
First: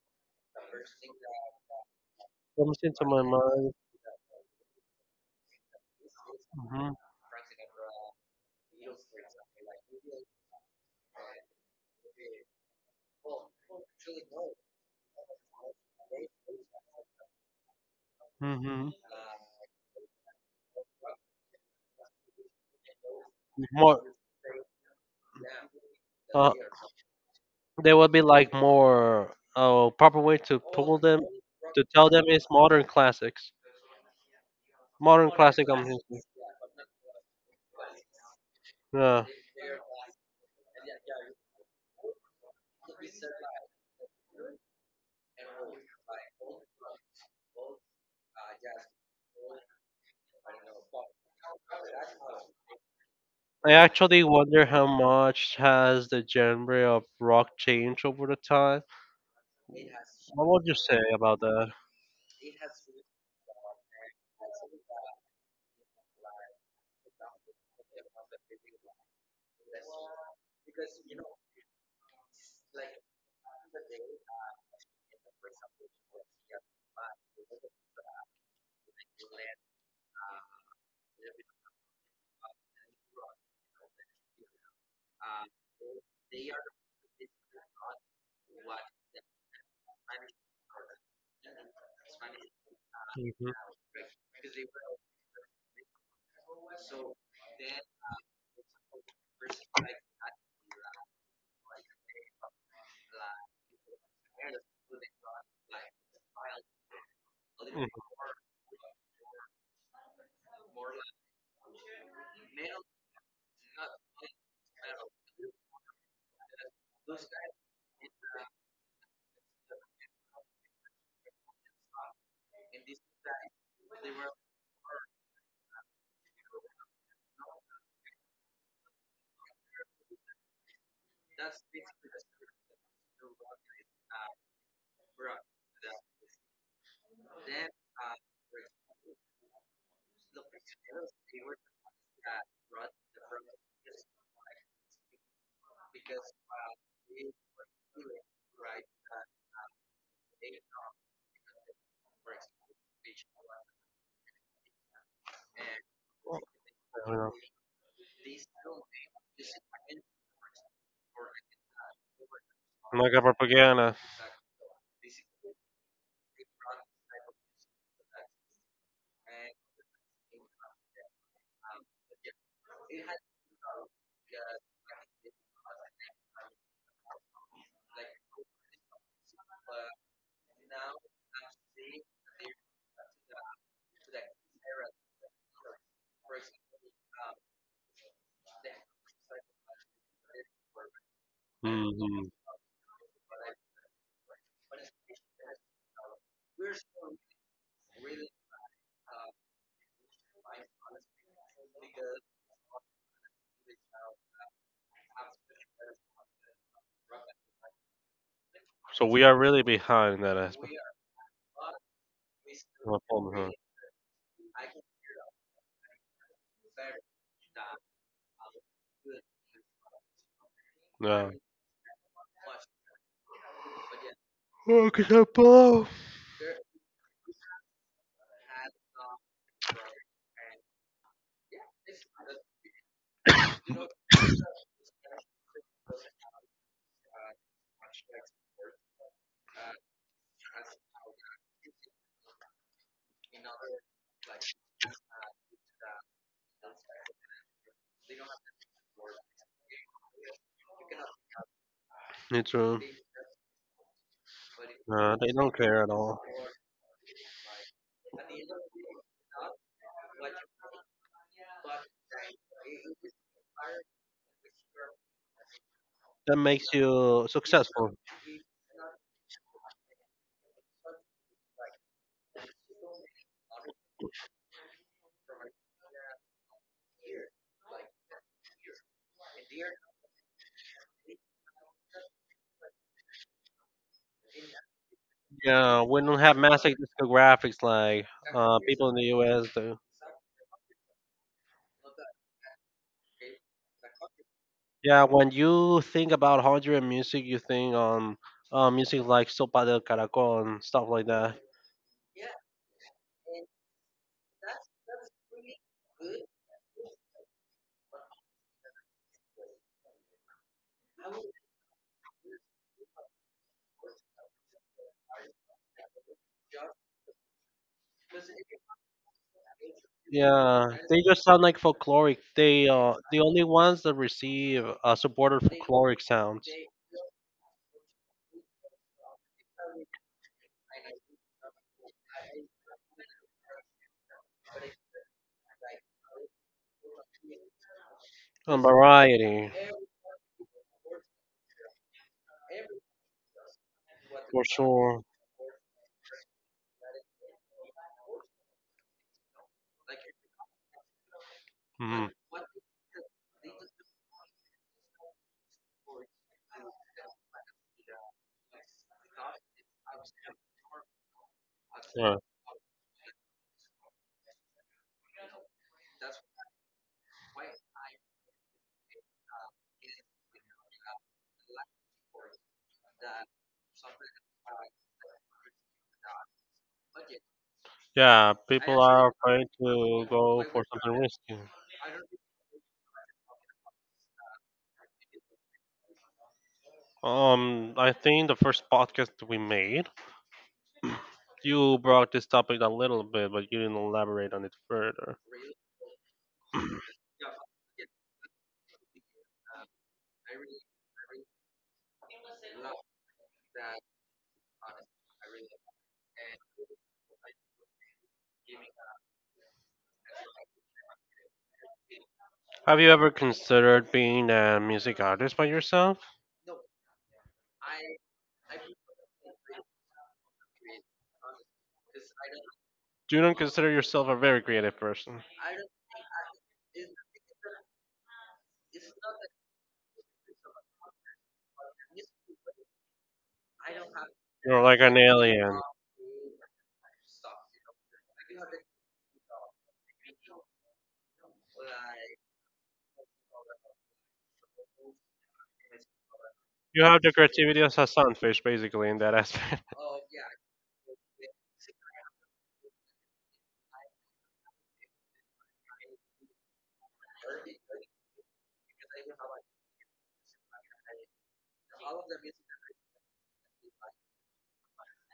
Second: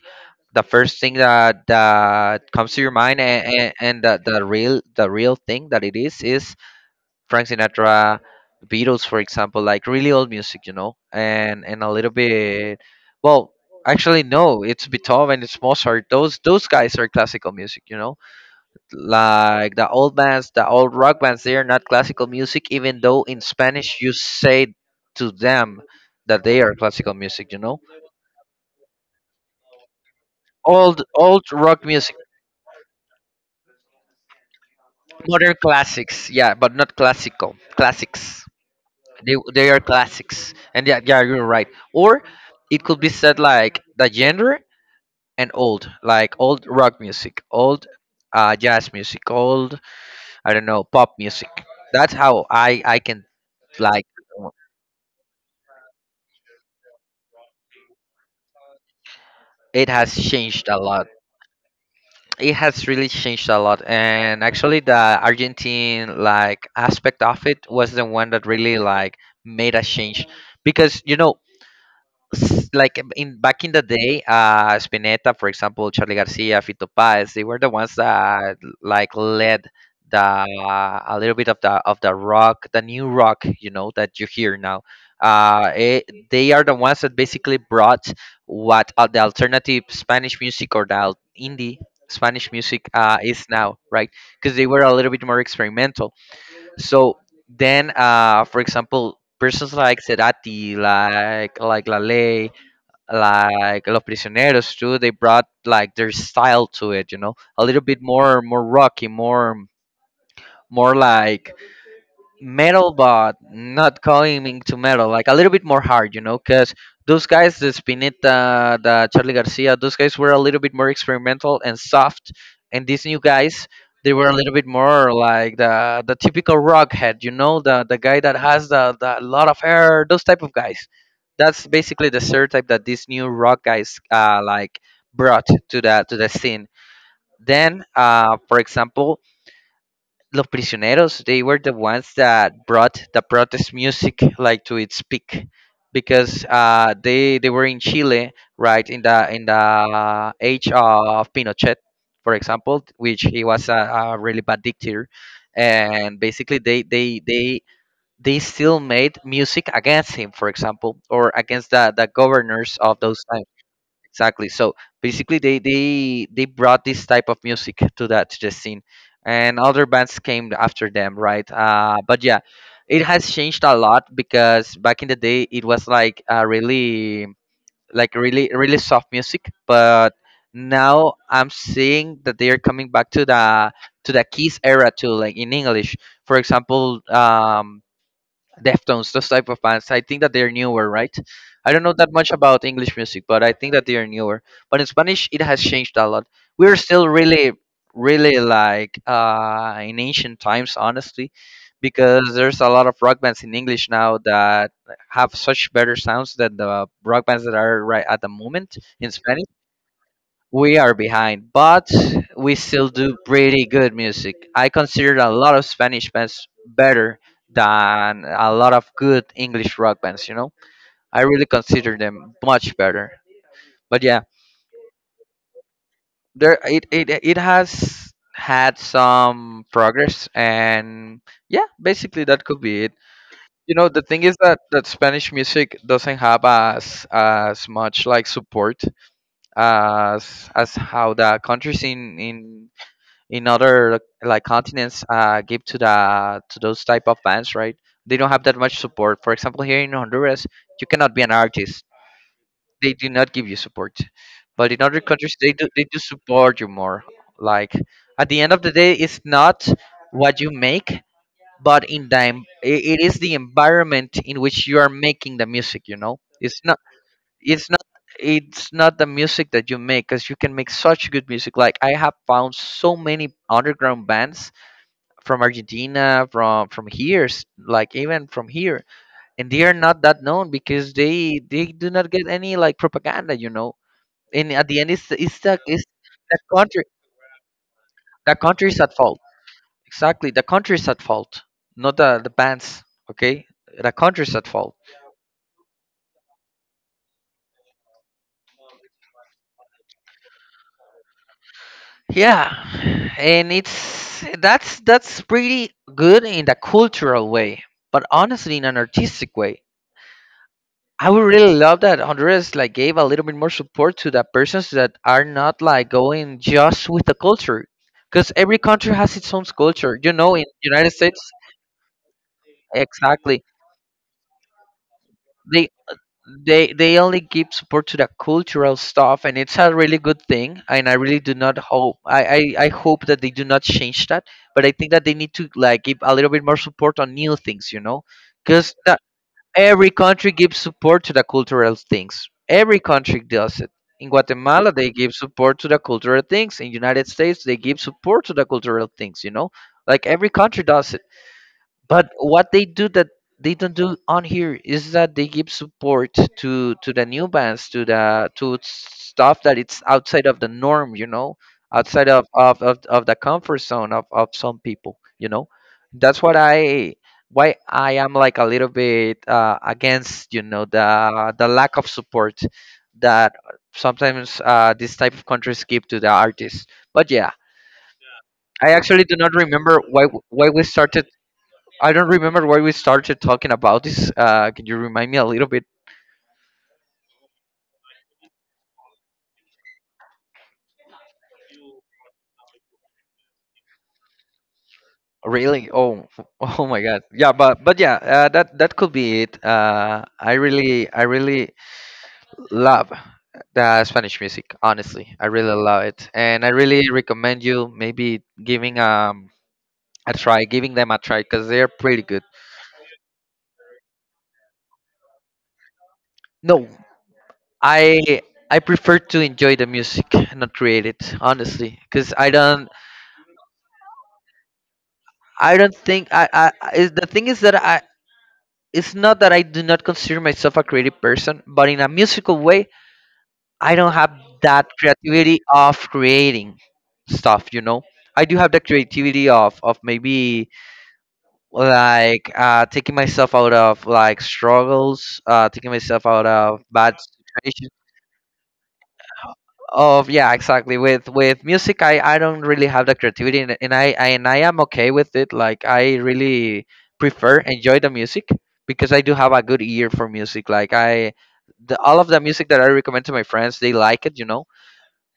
Speaker 2: the first thing that that comes
Speaker 1: comes
Speaker 2: to your
Speaker 1: into
Speaker 2: mind
Speaker 1: my
Speaker 2: and
Speaker 1: mind.
Speaker 2: and, and the, the real the real thing that it is is
Speaker 1: Mhm,
Speaker 2: Frank Sinatra, Beatles, for example, like really old music, you know, and and a little bit. Well, actually, no, it's Beethoven, it's Mozart. Those those guys are classical music, you know.
Speaker 1: mhm.
Speaker 2: Like the old bands, the old rock bands, they are not classical music, even though in Spanish
Speaker 1: More,
Speaker 2: you say to them that
Speaker 1: uh,
Speaker 2: they are classical music, you know.
Speaker 1: there would be like more uh, proper way to pull
Speaker 2: Old
Speaker 1: them
Speaker 2: old rock
Speaker 1: to tell
Speaker 2: music,
Speaker 1: them it's modern classics. Modern
Speaker 2: modern
Speaker 1: classic I'm thinking.
Speaker 2: classics, yeah, but not classical classics.
Speaker 1: Yeah.
Speaker 2: they they are classics and yeah, yeah, you're right. Or it could be said like the genre, and old, like old rock music, old uh, jazz music, old, I don't know, pop music, that's how i i can.
Speaker 1: I
Speaker 2: Like,
Speaker 1: actually wonder how much has the genre of rock changed over the time.
Speaker 2: it has
Speaker 1: What
Speaker 2: changed
Speaker 1: would you
Speaker 2: a
Speaker 1: say
Speaker 2: lot.
Speaker 1: about that?
Speaker 2: It has really changed a lot, and actually the Argentine like aspect of it was the one that really like made a change. Because, you know, s- like um, in back in the day, uh, Spinetta, for example, Charlie Garcia, Fito Páez, they were the ones that like led the a little bit of the of the rock, the new rock, you know, that you hear now. Uh, it, they are the ones that basically brought what, uh, the alternative Spanish music, or the al- indie Spanish music, uh, is
Speaker 1: Hmm.
Speaker 2: now, right? Because they were a little bit more experimental. So then, uh, for example, persons like Cerati, like like Lale, like Los Prisioneros too. They brought like their style to it, you know, a little bit more, more rocky, more, more like metal, but not going to metal, like a little bit more hard, you know, because those guys, the Spinetta, the Charlie Garcia, those guys were a little bit more experimental and soft, and these new guys, they were a little bit more like the the typical rock head, you know, the the guy that has the, the lot of hair, those type of guys. That's basically the stereotype that these new rock guys, uh, like brought to the to the scene. Then, uh, for example, Los Prisioneros, they were the ones that brought the protest music like to its peak, because uh, they they were in Chile, right, in the in the age of Pinochet, for example, which he was a, a really bad dictator, and basically they they
Speaker 1: Hmm.
Speaker 2: they they still made music against him, for example, or against the, the governors of
Speaker 1: Like
Speaker 2: those.
Speaker 1: a propaganda.
Speaker 2: Exactly. So basically, they they they brought this type of music to that to the scene, and other bands came after them, right? Uh, but yeah, it has changed a lot because back in the day, it was like, uh, really like really really soft music, but now I'm seeing that they are coming back to the to the Kiss era too, like in English. For example, um, Deftones, those type of bands. I think that they're newer, right? I don't know that
Speaker 1: Hmm.
Speaker 2: much about English music, but I think that they are newer. But in Spanish, it has changed a lot. We're still really, really like, uh, in ancient times, honestly, because there's a lot of rock bands in English now that have such better sounds than the rock bands that are right at the moment
Speaker 1: So
Speaker 2: in
Speaker 1: we are
Speaker 2: Spanish.
Speaker 1: really behind that aspect.
Speaker 2: We are behind, but we still
Speaker 1: Of
Speaker 2: do
Speaker 1: film, huh?
Speaker 2: pretty good music. I consider a lot of Spanish bands better than a lot of good English rock bands, you know? I
Speaker 1: Yeah.
Speaker 2: really consider them much better. But yeah,
Speaker 1: Oh, 'cause I'm poor.
Speaker 2: there it it, it has had some progress and yeah, basically that could be it. You know, the thing is that, that Spanish music doesn't have as as much like support as as how the countries in in in other like continents, uh, give to the to those type of bands, right? They don't have that much support. For example, here in Honduras, you cannot be an artist.
Speaker 1: Me too.
Speaker 2: They do not give you support, but in other
Speaker 1: Nah, they
Speaker 2: countries, they
Speaker 1: don't
Speaker 2: do
Speaker 1: care
Speaker 2: they
Speaker 1: at
Speaker 2: do
Speaker 1: all.
Speaker 2: support you more. Like, at the end of the day, it's not what you make, but in the, it is the environment in which you are making the music. You know,
Speaker 1: That
Speaker 2: it's
Speaker 1: makes
Speaker 2: not
Speaker 1: you
Speaker 2: it's not
Speaker 1: successful.
Speaker 2: it's not the music that you make, because you can make such good music. Like, I have found so many underground bands from Argentina, from from here, s- like even from here, and they are not that known because they they do not get any like propaganda, you know. And at the end, it's the- it's the it's
Speaker 1: Yeah, we don't
Speaker 2: the
Speaker 1: have massive
Speaker 2: country,
Speaker 1: discographics like
Speaker 2: the
Speaker 1: uh,
Speaker 2: country is
Speaker 1: people
Speaker 2: at
Speaker 1: in the
Speaker 2: fault.
Speaker 1: U S do.
Speaker 2: Exactly, the country is at fault, not the the bands. Okay, the country is at fault.
Speaker 1: Yeah, when you think about Honduran music, you think on uh, music like Sopa del Caracol and stuff like that.
Speaker 2: Yeah, and it's that's that's pretty good in the cultural way, but honestly, in an artistic way I would really love that Honduras like gave a little bit more support to the persons that are not like going just with the culture, because every country has its own culture. You know, in
Speaker 1: Yeah,
Speaker 2: United
Speaker 1: they
Speaker 2: States,
Speaker 1: just sound like folkloric. They are the
Speaker 2: exactly
Speaker 1: only ones that receive uh, supported
Speaker 2: they
Speaker 1: folkloric sounds
Speaker 2: they they only give support to the cultural stuff, and it's a really good thing. And I really do not hope I I, I hope that they do not change that, but I think that they need to like give a little bit more support on new things. You know,
Speaker 1: and
Speaker 2: because
Speaker 1: variety
Speaker 2: every country gives support to the cultural things. Every country does it. In
Speaker 1: for
Speaker 2: Guatemala, they
Speaker 1: sure.
Speaker 2: give support to the cultural things. In United States, they give support to the cultural things. You know, like every country does it.
Speaker 1: Mhm.
Speaker 2: But what they do that they don't do on here is that they give support to to the new bands, to the to stuff that it's outside of the norm, you know, outside
Speaker 1: Yeah,
Speaker 2: of of of, of the comfort zone of of some people, you know. That's what I Why I am like a little bit uh, against, you know, the the lack of support that sometimes uh, this type of countries give to the artists. But yeah,
Speaker 1: yeah,
Speaker 2: I
Speaker 1: people
Speaker 2: actually
Speaker 1: are
Speaker 2: do not
Speaker 1: afraid
Speaker 2: remember why
Speaker 1: to
Speaker 2: w-
Speaker 1: go
Speaker 2: why we
Speaker 1: for something
Speaker 2: started
Speaker 1: risky.
Speaker 2: I don't remember why we started talking about this. Uh, can you remind me a little bit?
Speaker 1: Um, I think the first podcast we made. You brought this topic a little bit, but you didn't elaborate on it further.
Speaker 2: Really? Oh, f- oh my God. Yeah, but but yeah, uh, that that could be it. Uh, I really I really love the Spanish music. Honestly, I really love it, and I really recommend you maybe giving um a try, giving them a try, because they're pretty good.
Speaker 1: Have you ever considered being a music artist by yourself?
Speaker 2: No, I I prefer to enjoy the music, not create it. Honestly, because I don't
Speaker 1: You don't consider yourself a very creative person.
Speaker 2: I don't think I, I I- is The thing is that I— it's not that I do not consider myself a creative person, but in a musical way, I don't have
Speaker 1: You're
Speaker 2: that
Speaker 1: like an
Speaker 2: creativity
Speaker 1: alien.
Speaker 2: of creating stuff, you know? I do have the creativity of, of maybe like uh, taking myself out of like struggles, uh, taking myself out of
Speaker 1: You
Speaker 2: bad
Speaker 1: have the creativity
Speaker 2: situations
Speaker 1: of a sunfish, basically, in that aspect.
Speaker 2: of, yeah, exactly. With with music, i i don't really have the creativity. And, and I, I and I am okay with it. Like, I really prefer enjoy the music, because I do have a good ear for music. Like i the, all of the music that I recommend to my friends, they like it, you know.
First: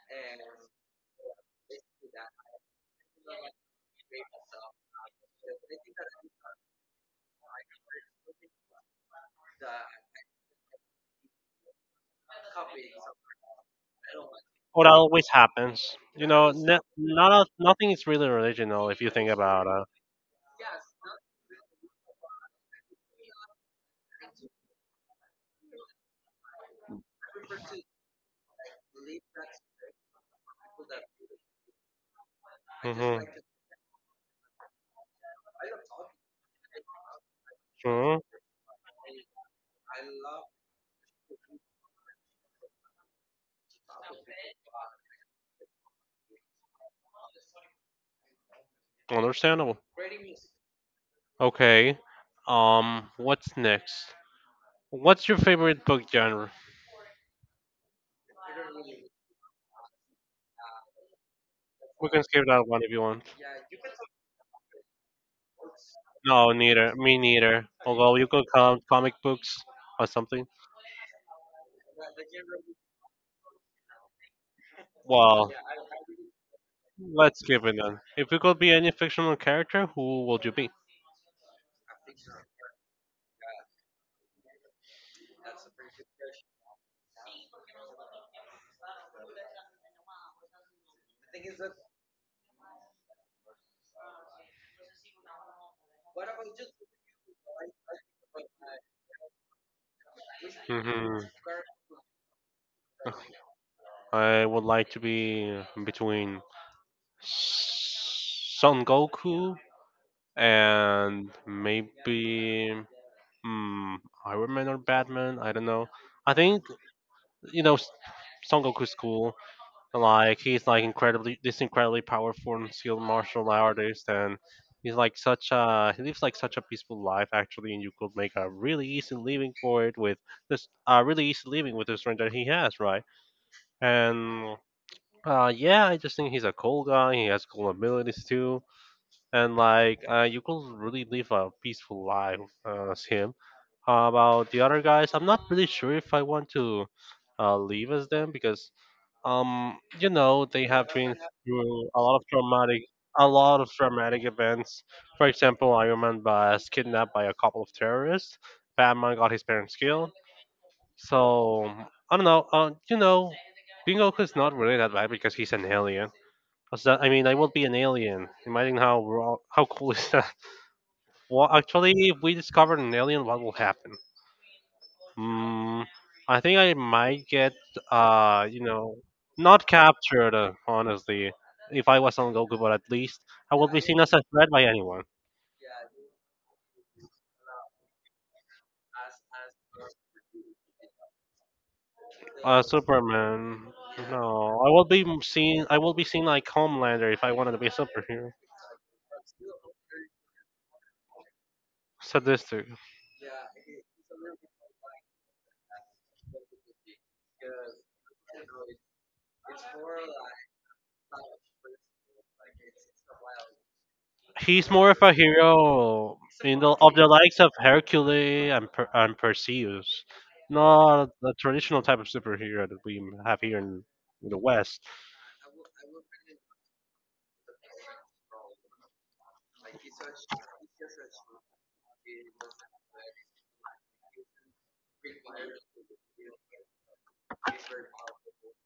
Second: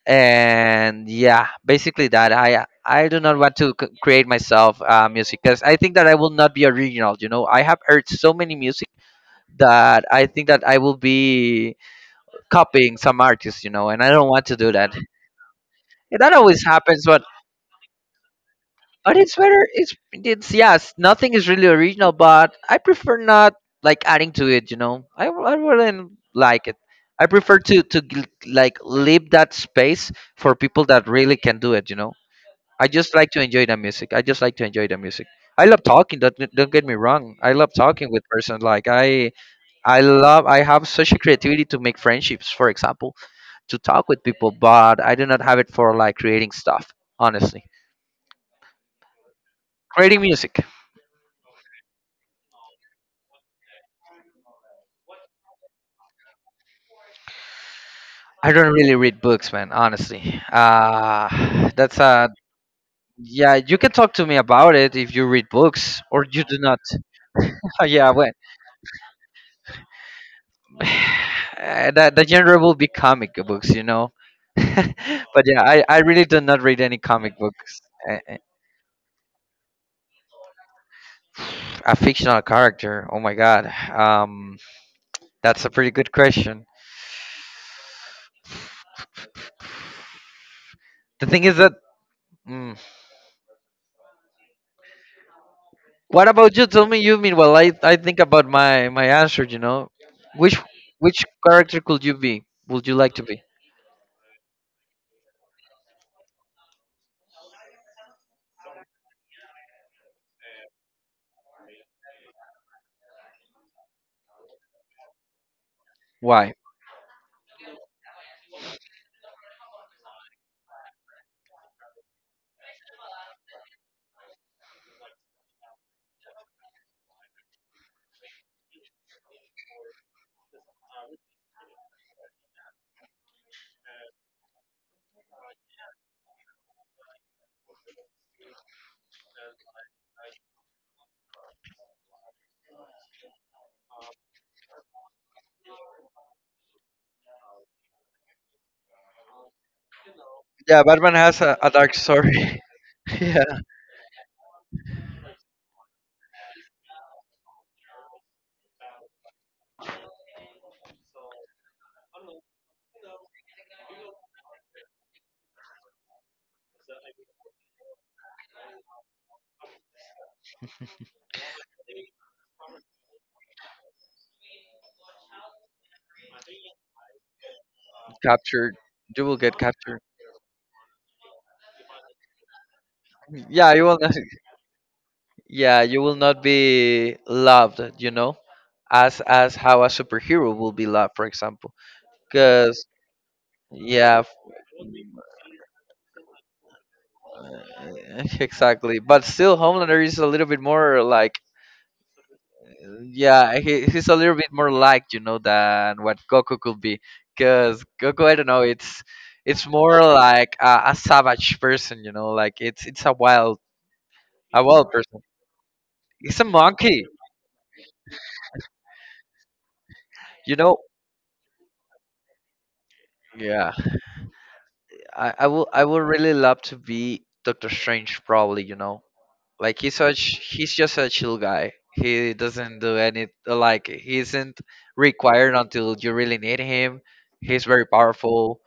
Speaker 2: And yeah, basically that i i do not want to c- create myself uh, music, because I think that I will not be original. You know, I have heard so many music that I think that I will be copying some artists, you know, and I don't want to do
Speaker 1: What
Speaker 2: that.
Speaker 1: always happens,
Speaker 2: Yeah,
Speaker 1: you
Speaker 2: that
Speaker 1: know,
Speaker 2: always
Speaker 1: n-
Speaker 2: happens, but—
Speaker 1: not a, nothing is really original if you
Speaker 2: but
Speaker 1: think
Speaker 2: it's
Speaker 1: about
Speaker 2: better. It's it's yes, nothing is really original, but I prefer not like adding to it. You know, I w- I wouldn't like it. I prefer to to g- like leave that space for people that really can do it. You know, I
Speaker 1: it.
Speaker 2: just
Speaker 1: Hmm.
Speaker 2: like to enjoy the music. I just like to enjoy the music. I love talking. Don't get- don't get me wrong. I love talking
Speaker 1: Hmm.
Speaker 2: with person. Like I I love. I have such a creativity to make friendships. For example, to talk with people, but I do not have it for like creating stuff. Honestly.
Speaker 1: Understandable.
Speaker 2: Creating music.
Speaker 1: Okay. Um, what's next? What's your favorite book genre?
Speaker 2: I don't really read books, man. Honestly, uh, that's
Speaker 1: We can
Speaker 2: a—
Speaker 1: skip that one if you want.
Speaker 2: yeah. You can talk to me about it if you read books or you
Speaker 1: No,
Speaker 2: do not.
Speaker 1: neither. Me neither.
Speaker 2: Yeah,
Speaker 1: Although you
Speaker 2: well,
Speaker 1: could count comic books or something.
Speaker 2: uh, that the genre will be comic books, you know. But
Speaker 1: Well,
Speaker 2: yeah, I, I really do not read any
Speaker 1: let's
Speaker 2: comic
Speaker 1: skip it
Speaker 2: books.
Speaker 1: then.
Speaker 2: Eh,
Speaker 1: If
Speaker 2: eh,
Speaker 1: you could be any fictional character, who would you be?
Speaker 2: A fictional character. Oh my god. Um, that's a pretty good question. The thing is that mm, what about you? Tell me, you mean. Well, I I think about my my answer. You know, which
Speaker 1: Hmm.
Speaker 2: which character could you be? Would you like to be?
Speaker 1: I would like to be between Son Goku and maybe mm, Iron Man or Batman. I don't know. I
Speaker 2: Why?
Speaker 1: think you know S- Son Goku's cool. And like he's like incredibly this incredibly powerful and skilled martial artist, and he's like such a he lives like such a peaceful life actually, and you could make a really easy living for it with this uh really easy living with the strength that he has, right? And uh yeah, I just think he's a cool guy, he has cool abilities too. And like uh you could really live a peaceful life uh, as him. Uh, about the other guys, I'm not really sure if I want to uh, leave as them because um, you know, they
Speaker 2: Yeah,
Speaker 1: have been
Speaker 2: Batman has a, a
Speaker 1: through
Speaker 2: dark
Speaker 1: a lot of
Speaker 2: story.
Speaker 1: traumatic, a
Speaker 2: Yeah,
Speaker 1: lot of traumatic events. For example, Iron Man was kidnapped by a couple of terrorists. Batman got his parents killed. So I don't know. Uh, you know, Bingoku is not really that bad because he's an alien. What's that- I mean, I will be an alien. Imagine how raw, how cool is that? Well, actually, if we discovered an alien, what will happen? Mm, I think I might get, uh, you
Speaker 2: captured.
Speaker 1: know,
Speaker 2: You will get
Speaker 1: not
Speaker 2: captured.
Speaker 1: captured, uh, honestly. If I was on Goku, but at least I would
Speaker 2: Yeah,
Speaker 1: be
Speaker 2: you will
Speaker 1: seen as
Speaker 2: not.
Speaker 1: a threat by anyone.
Speaker 2: Yeah, you will not be loved. You know, as as how a superhero will be loved, for example.
Speaker 1: Uh,
Speaker 2: Because
Speaker 1: Superman.
Speaker 2: yeah,
Speaker 1: No, I will be seen. I will be seen like Homelander if I wanted to be a superhero.
Speaker 2: f- exactly. But still, Homelander is a little bit more like—
Speaker 1: Sadistic.
Speaker 2: yeah, he, he's a little bit more like you know than what Goku could be, because Goku, I don't know, it's it's more like a, a savage person, you know, like it's it's a wild— a
Speaker 1: He's
Speaker 2: wild
Speaker 1: more of a
Speaker 2: person.
Speaker 1: hero
Speaker 2: He's a
Speaker 1: in the of
Speaker 2: monkey,
Speaker 1: the likes of Hercules and per, and Perseus,
Speaker 2: you know.
Speaker 1: not the traditional type of superhero that we have here
Speaker 2: Yeah,
Speaker 1: in, in the West.
Speaker 2: I, I will I will really love to be Doctor Strange, probably, you know, like he's such— he's just a chill guy. He doesn't do any like he isn't required until you really need him. He's very powerful,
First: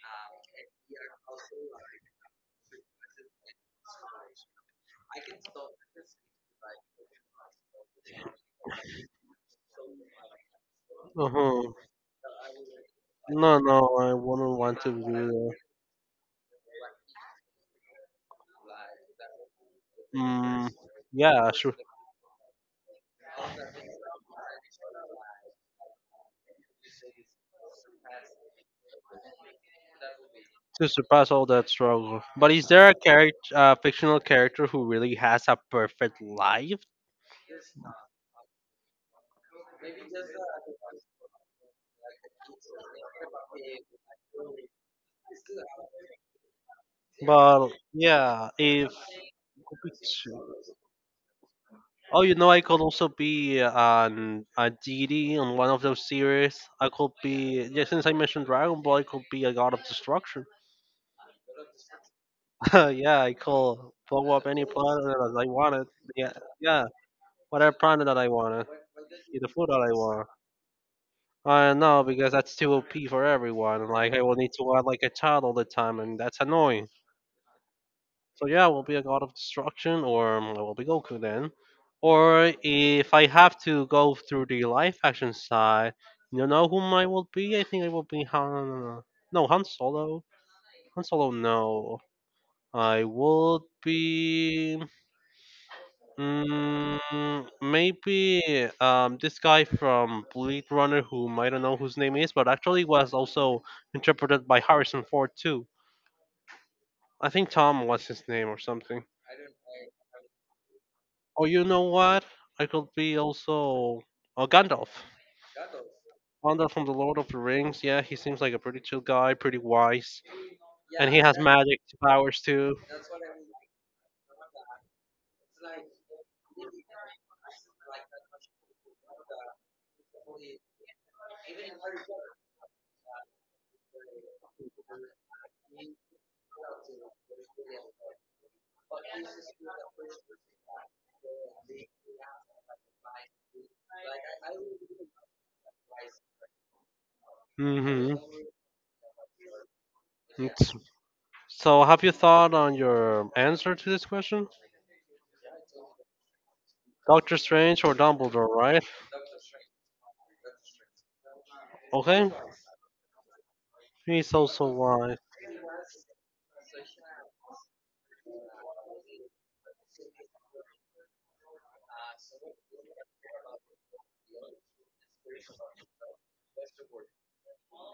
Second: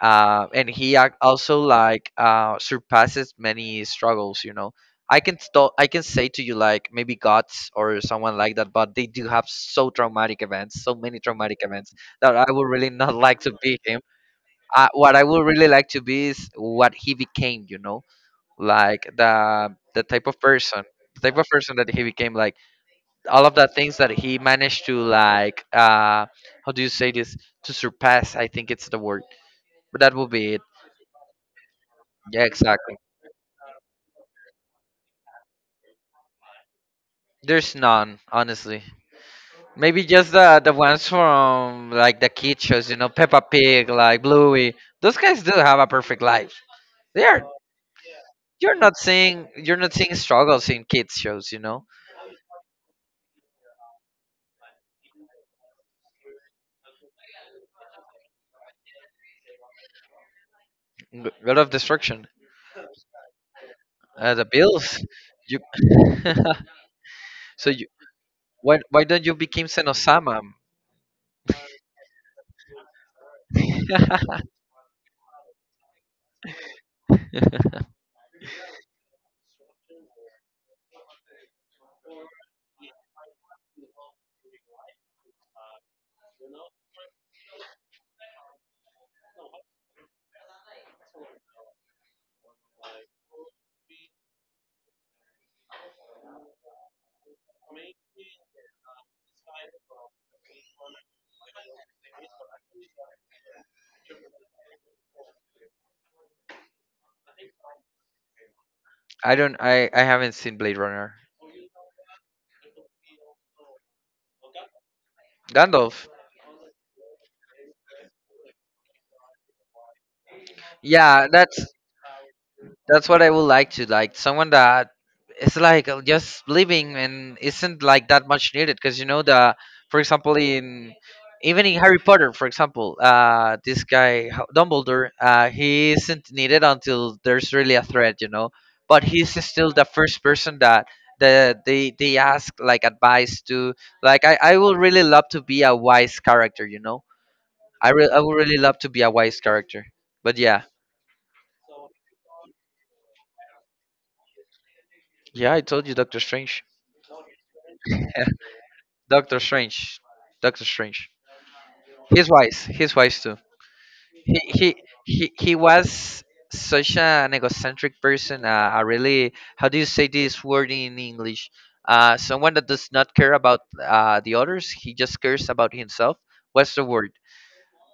Speaker 2: uh, and he ac- also like uh, surpasses many struggles. You know, I can st- I can say to you like maybe gods or someone like that, but they do have so traumatic events, so many traumatic
Speaker 1: Uh-huh.
Speaker 2: events that I would really not like to
Speaker 1: No,
Speaker 2: be
Speaker 1: no,
Speaker 2: him.
Speaker 1: I wouldn't want
Speaker 2: Uh,
Speaker 1: to do
Speaker 2: what I would
Speaker 1: that.
Speaker 2: really like to be is what he became. You know, like the the type of
Speaker 1: Mm,
Speaker 2: person. The type of
Speaker 1: yeah,
Speaker 2: person
Speaker 1: sure.
Speaker 2: that he became, like all of the things that he managed to like, uh, how do you say this? To surpass, I think it's the word. But that will be it.
Speaker 1: To surpass all that struggle.
Speaker 2: Yeah,
Speaker 1: But is there a
Speaker 2: exactly.
Speaker 1: character, uh, fictional character who really has a perfect life?
Speaker 2: There's none, honestly. Maybe just the the ones from like the kid shows, you know, Peppa Pig, like Bluey. Those guys do have a perfect life. They are.
Speaker 1: But yeah,
Speaker 2: You're
Speaker 1: if
Speaker 2: not seeing. You're not seeing struggles in kids shows, you know.
Speaker 1: Oh, you know, I could also be an a deity on one of those series. I could be yeah, since I mentioned Dragon Ball, I could be a god of destruction.
Speaker 2: G- God of Destruction,
Speaker 1: Yeah, I call blow
Speaker 2: uh, the
Speaker 1: up any
Speaker 2: Bills.
Speaker 1: planet that I
Speaker 2: You.
Speaker 1: wanted. Yeah, yeah,
Speaker 2: So
Speaker 1: whatever
Speaker 2: you.
Speaker 1: planet that I wanted,
Speaker 2: Why, why don't you
Speaker 1: the
Speaker 2: become
Speaker 1: food that I want.
Speaker 2: Senosama?
Speaker 1: I know because that's too O P for everyone. Like I will need to act like a child all the time, and that's annoying. So yeah, I will be a god of destruction, or um, I will be Goku then. Or if I have to go through the live action side, you know whom I will be? I think I will be Han. No, Han Solo. Han Solo. No, I would be. Mm, maybe um, this guy from Blade Runner, whom I don't know whose name is, but actually was also interpreted by Harrison Ford too. I think Tom was his name or something.
Speaker 2: I don't. I, I haven't seen Blade Runner.
Speaker 1: Oh, you know what? I could be also oh Gandalf.
Speaker 2: Gandalf.
Speaker 1: Gandalf from the Lord of the Rings. Yeah, he seems like a pretty chill guy, pretty wise, and he
Speaker 2: Yeah,
Speaker 1: has
Speaker 2: that's—
Speaker 1: magic powers too.
Speaker 2: that's what I would like to, like someone that is like uh, just living and isn't like that much needed because you know the— for example in— even in Harry Potter for example, uh this guy H- Dumbledore, uh he isn't needed until there's really a threat, you know, but he's still the first person that the they they ask like advice to. Like, I I would really love to be a wise character, you know. I re- I
Speaker 1: Hmm.
Speaker 2: would really love to be a wise character, but yeah.
Speaker 1: So, have you thought on your answer to this question?
Speaker 2: Yeah, I told you Doctor Strange.
Speaker 1: Doctor Strange or Dumbledore, right?
Speaker 2: Doctor Strange. Doctor Strange. He's
Speaker 1: Okay.
Speaker 2: wise. He's wise too.
Speaker 1: He's
Speaker 2: He he
Speaker 1: also wise.
Speaker 2: he, he was such an egocentric person. Uh, a really how do you say this word in English? Uh, someone that does not care about uh, the others. He just cares about himself. What's the word?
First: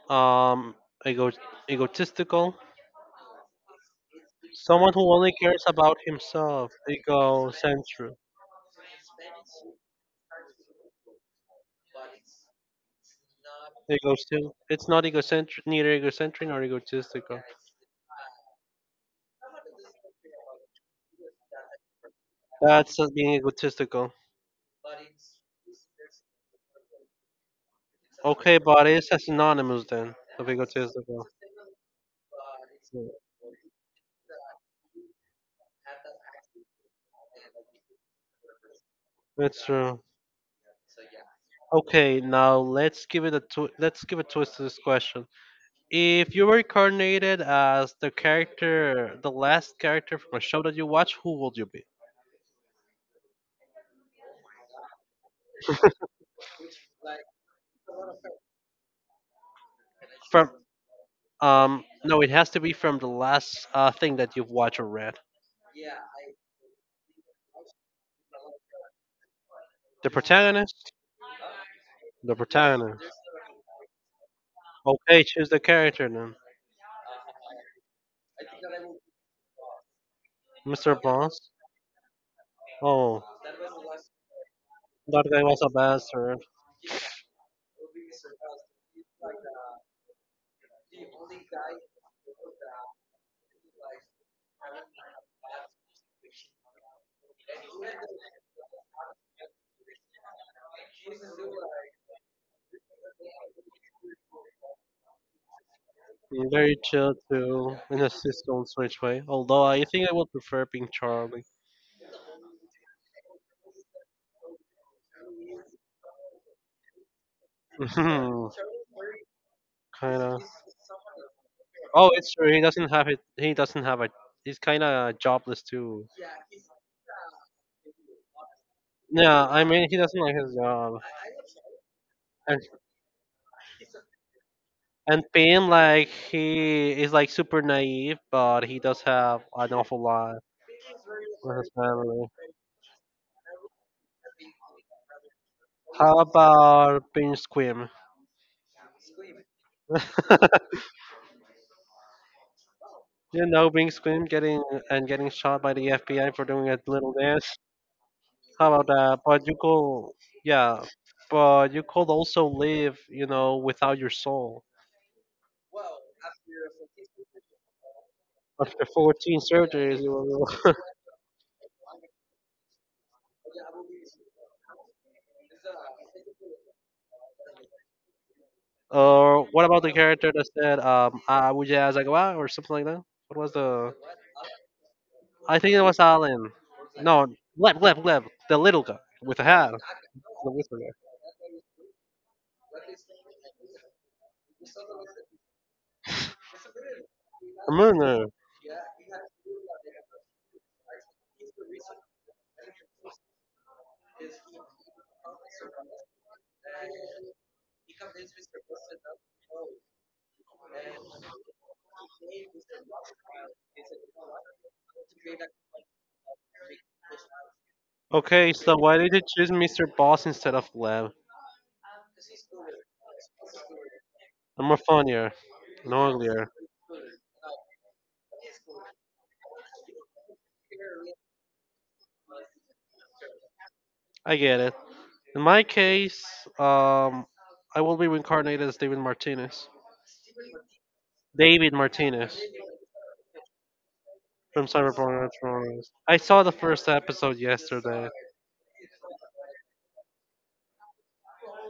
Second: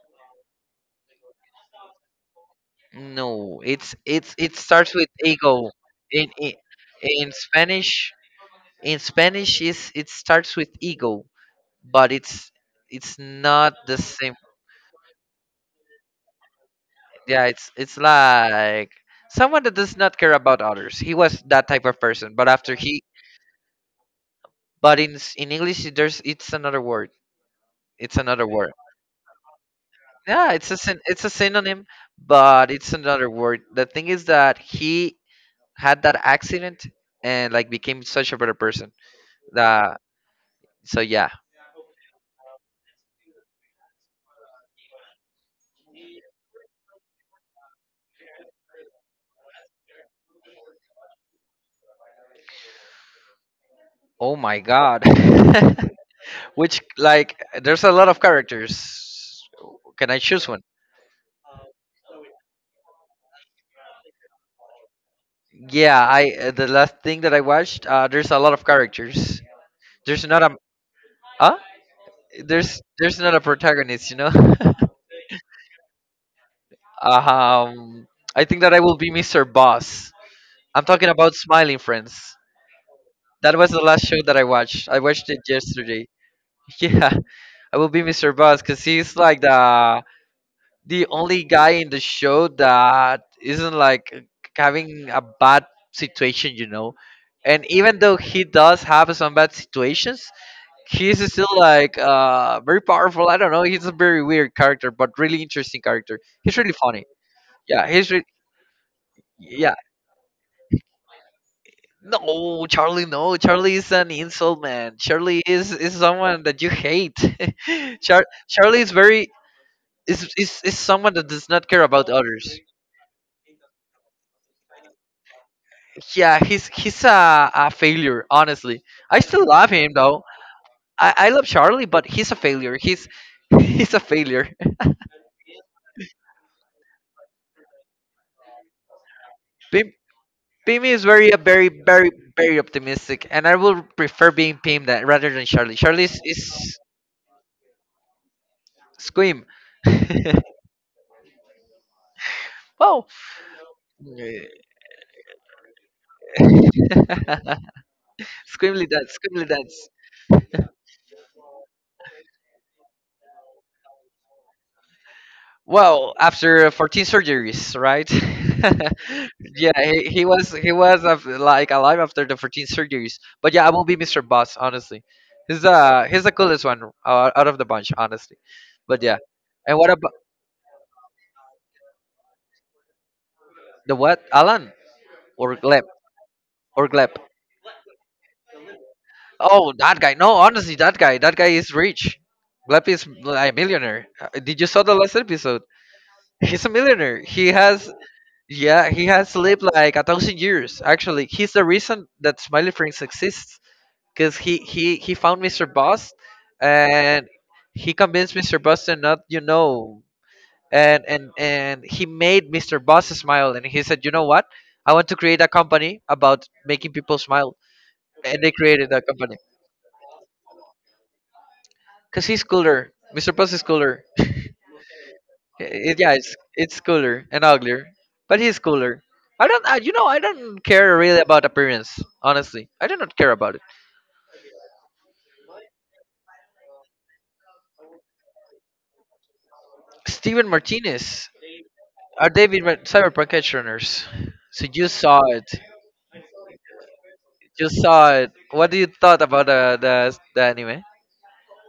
Speaker 1: Um, ego- Egotistical.
Speaker 2: No, it's it's it
Speaker 1: Someone
Speaker 2: starts with
Speaker 1: who only cares
Speaker 2: ego.
Speaker 1: about
Speaker 2: In in,
Speaker 1: himself.
Speaker 2: in Spanish,
Speaker 1: Egocentric.
Speaker 2: in Spanish is it starts with ego, but it's it's not the same.
Speaker 1: Egocentric. It's not egocentric, neither egocentric nor egotistical.
Speaker 2: Yeah, it's it's like someone that does not care about others. He was that type of person, but after
Speaker 1: That's
Speaker 2: he—
Speaker 1: uh, being egotistical.
Speaker 2: but in s- in English, there's— it's another word. It's another
Speaker 1: Okay,
Speaker 2: word.
Speaker 1: but it's a synonymous then of
Speaker 2: Yeah, it's a syn it's
Speaker 1: egotistical.
Speaker 2: a synonym, but it's another word. The thing is that he had that accident and like became such a better person.
Speaker 1: It's
Speaker 2: That,
Speaker 1: true.
Speaker 2: so yeah.
Speaker 1: Okay, now let's give it a twi- let's give a twist to this question. If you were incarnated as the character, the last character from a show that you watch, who would you be?
Speaker 2: Oh my God. Which like there's a lot of characters. Can I choose
Speaker 1: From
Speaker 2: one?
Speaker 1: um, no, it has to be from the last uh, thing that you've watched or read.
Speaker 2: Yeah, I uh, the last thing that I watched, uh, there's a lot of characters.
Speaker 1: The
Speaker 2: There's not a
Speaker 1: protagonist,
Speaker 2: uh,
Speaker 1: the
Speaker 2: there's
Speaker 1: protagonist.
Speaker 2: there's not a protagonist, you know.
Speaker 1: Okay, choose the character then.
Speaker 2: Um, I think that I will be mister Boss. I'm
Speaker 1: mister
Speaker 2: talking about
Speaker 1: Boss.
Speaker 2: Smiling Friends.
Speaker 1: Oh,
Speaker 2: That was the last show that I watched. I
Speaker 1: that
Speaker 2: watched it
Speaker 1: guy was a
Speaker 2: yesterday.
Speaker 1: bastard.
Speaker 2: Yeah, I will be mister Boss because he's like the the only guy in the show that isn't like uh, having a bad situation, you know. And even though he does have some bad situations, he's still like uh very powerful. I don't know. He's a very weird character, but really interesting character. He's really
Speaker 1: Very
Speaker 2: funny.
Speaker 1: chill too,
Speaker 2: Yeah,
Speaker 1: in a
Speaker 2: he's re-
Speaker 1: system switch way. Although
Speaker 2: yeah.
Speaker 1: I think I would prefer being Charlie.
Speaker 2: No, Charlie. No, Charlie is an insult man. Charlie is— is someone that you hate. Char-
Speaker 1: Mhm.
Speaker 2: Charlie is very— is,
Speaker 1: Kinda.
Speaker 2: is is someone that does not care about
Speaker 1: Oh, it's true.
Speaker 2: others.
Speaker 1: He doesn't have it. He doesn't have a. He's kind of jobless too.
Speaker 2: Yeah, he's he's a, a failure. Honestly, I still
Speaker 1: Yeah, I
Speaker 2: love
Speaker 1: mean,
Speaker 2: him
Speaker 1: he doesn't
Speaker 2: though.
Speaker 1: like his job,
Speaker 2: I, I love Charlie, but he's a
Speaker 1: and
Speaker 2: failure. He's he's a failure.
Speaker 1: and Pim like he is like super naive, but he does have an
Speaker 2: Being
Speaker 1: awful lot
Speaker 2: Pim is very,
Speaker 1: with
Speaker 2: very,
Speaker 1: his
Speaker 2: very,
Speaker 1: family.
Speaker 2: very optimistic, and I will prefer being Pim that rather than Charlie. Charlie
Speaker 1: How
Speaker 2: is, is
Speaker 1: about Bing Squim?
Speaker 2: Squim. Wow,
Speaker 1: You know, Bing Squim getting and getting shot by the F B I for doing a little dance. How about
Speaker 2: Squimly dance,
Speaker 1: that? But
Speaker 2: squimly
Speaker 1: you
Speaker 2: dance.
Speaker 1: could, yeah, but you could also live, you know, without your soul.
Speaker 2: Well, after fourteen surgeries, right?
Speaker 1: After fourteen
Speaker 2: Yeah,
Speaker 1: surgeries,
Speaker 2: he,
Speaker 1: you
Speaker 2: he
Speaker 1: will.
Speaker 2: was he was uh, like alive after the fourteen surgeries. But yeah, I won't be mister Boss, honestly. He's uh he's the coolest one, uh, out of the bunch, honestly. But yeah,
Speaker 1: Or what
Speaker 2: and
Speaker 1: about
Speaker 2: what
Speaker 1: the
Speaker 2: about
Speaker 1: character that said, um, I would as I or something like that? What was the.
Speaker 2: the what, Alan or
Speaker 1: I think it
Speaker 2: Gleb
Speaker 1: was Alan.
Speaker 2: or Gleb?
Speaker 1: No, Gleb, Gleb, Gleb. The little guy with the hat.
Speaker 2: Oh, that guy. No,
Speaker 1: The
Speaker 2: honestly,
Speaker 1: whisper guy.
Speaker 2: that guy. That guy is rich. Lappy is like a millionaire. Uh, Did you saw the last episode? He's a millionaire. He has—
Speaker 1: Murder.
Speaker 2: yeah, he has lived like a thousand years. Actually, he's the reason that Smiley Friends exists because he he he found mister Boss, and he convinced mister Boss to not, you know, and and and he made mister Boss smile, and he said, you know what? I want to create a company about making people smile, and
Speaker 1: Okay,
Speaker 2: they
Speaker 1: so
Speaker 2: created
Speaker 1: why
Speaker 2: that
Speaker 1: did you
Speaker 2: company.
Speaker 1: choose mister Boss instead of Gleb?
Speaker 2: Cause he's cooler. mister Puss is cooler.
Speaker 1: I'm more funnier and
Speaker 2: It, yeah, it's
Speaker 1: uglier.
Speaker 2: it's cooler and uglier, but he's cooler. I don't, I, you know, I don't care really about appearance. Honestly, I do not care about it.
Speaker 1: I get it. In my case, um, I will be reincarnated as David Martinez.
Speaker 2: Steven Martinez,
Speaker 1: David
Speaker 2: our
Speaker 1: Martinez
Speaker 2: David Mar-, Cyberpunk edge runners.
Speaker 1: from
Speaker 2: So you saw
Speaker 1: Cyberpunk.
Speaker 2: it.
Speaker 1: Edgerunners. I saw the first episode
Speaker 2: You
Speaker 1: yesterday.
Speaker 2: saw it. What do you thought about the the, the anime?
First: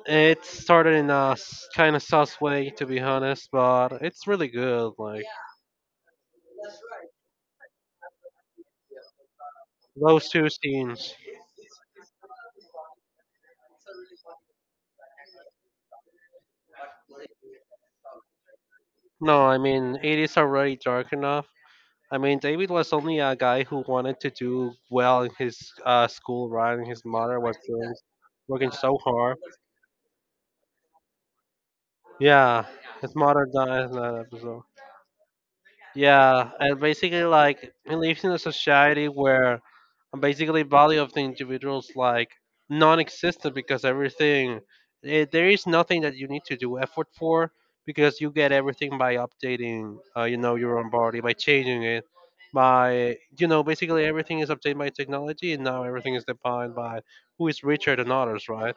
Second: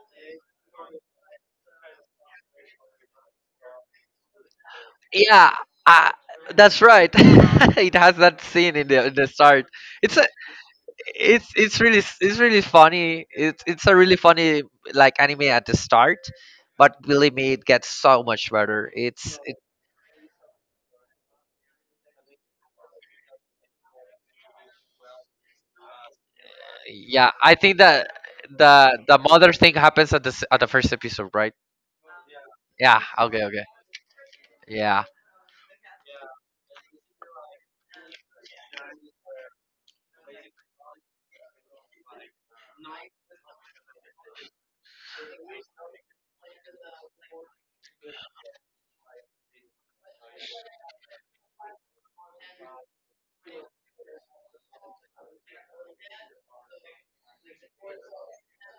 Speaker 1: It started in a kind of sus way, to be honest, but it's really good. Like
Speaker 2: Yeah, uh, that's right. It has that scene in the in the start. It's a,
Speaker 1: those two scenes.
Speaker 2: it's it's really it's really funny. It's it's a really funny like anime at the start, but believe me, it gets so much better. It's
Speaker 1: No, I mean it is already dark enough. I mean David was only a guy who wanted to do well in his uh, school, right? And his
Speaker 2: yeah.
Speaker 1: mother
Speaker 2: I
Speaker 1: was
Speaker 2: think
Speaker 1: doing,
Speaker 2: that
Speaker 1: working so
Speaker 2: the the
Speaker 1: hard.
Speaker 2: mother thing happens at the s- at the first episode, right?
Speaker 1: Yeah,
Speaker 2: Yeah.
Speaker 1: it's
Speaker 2: Okay.
Speaker 1: mother
Speaker 2: Okay.
Speaker 1: dies in that episode.
Speaker 2: Yeah.
Speaker 1: Yeah, and basically, like, he lives in a society where basically value of the individuals like non-existent because everything eh, there is nothing that you need to do effort for because you get everything by updating uh, you know your own body by changing it by you know basically everything is updated by technology and now everything is defined by who is richer than others right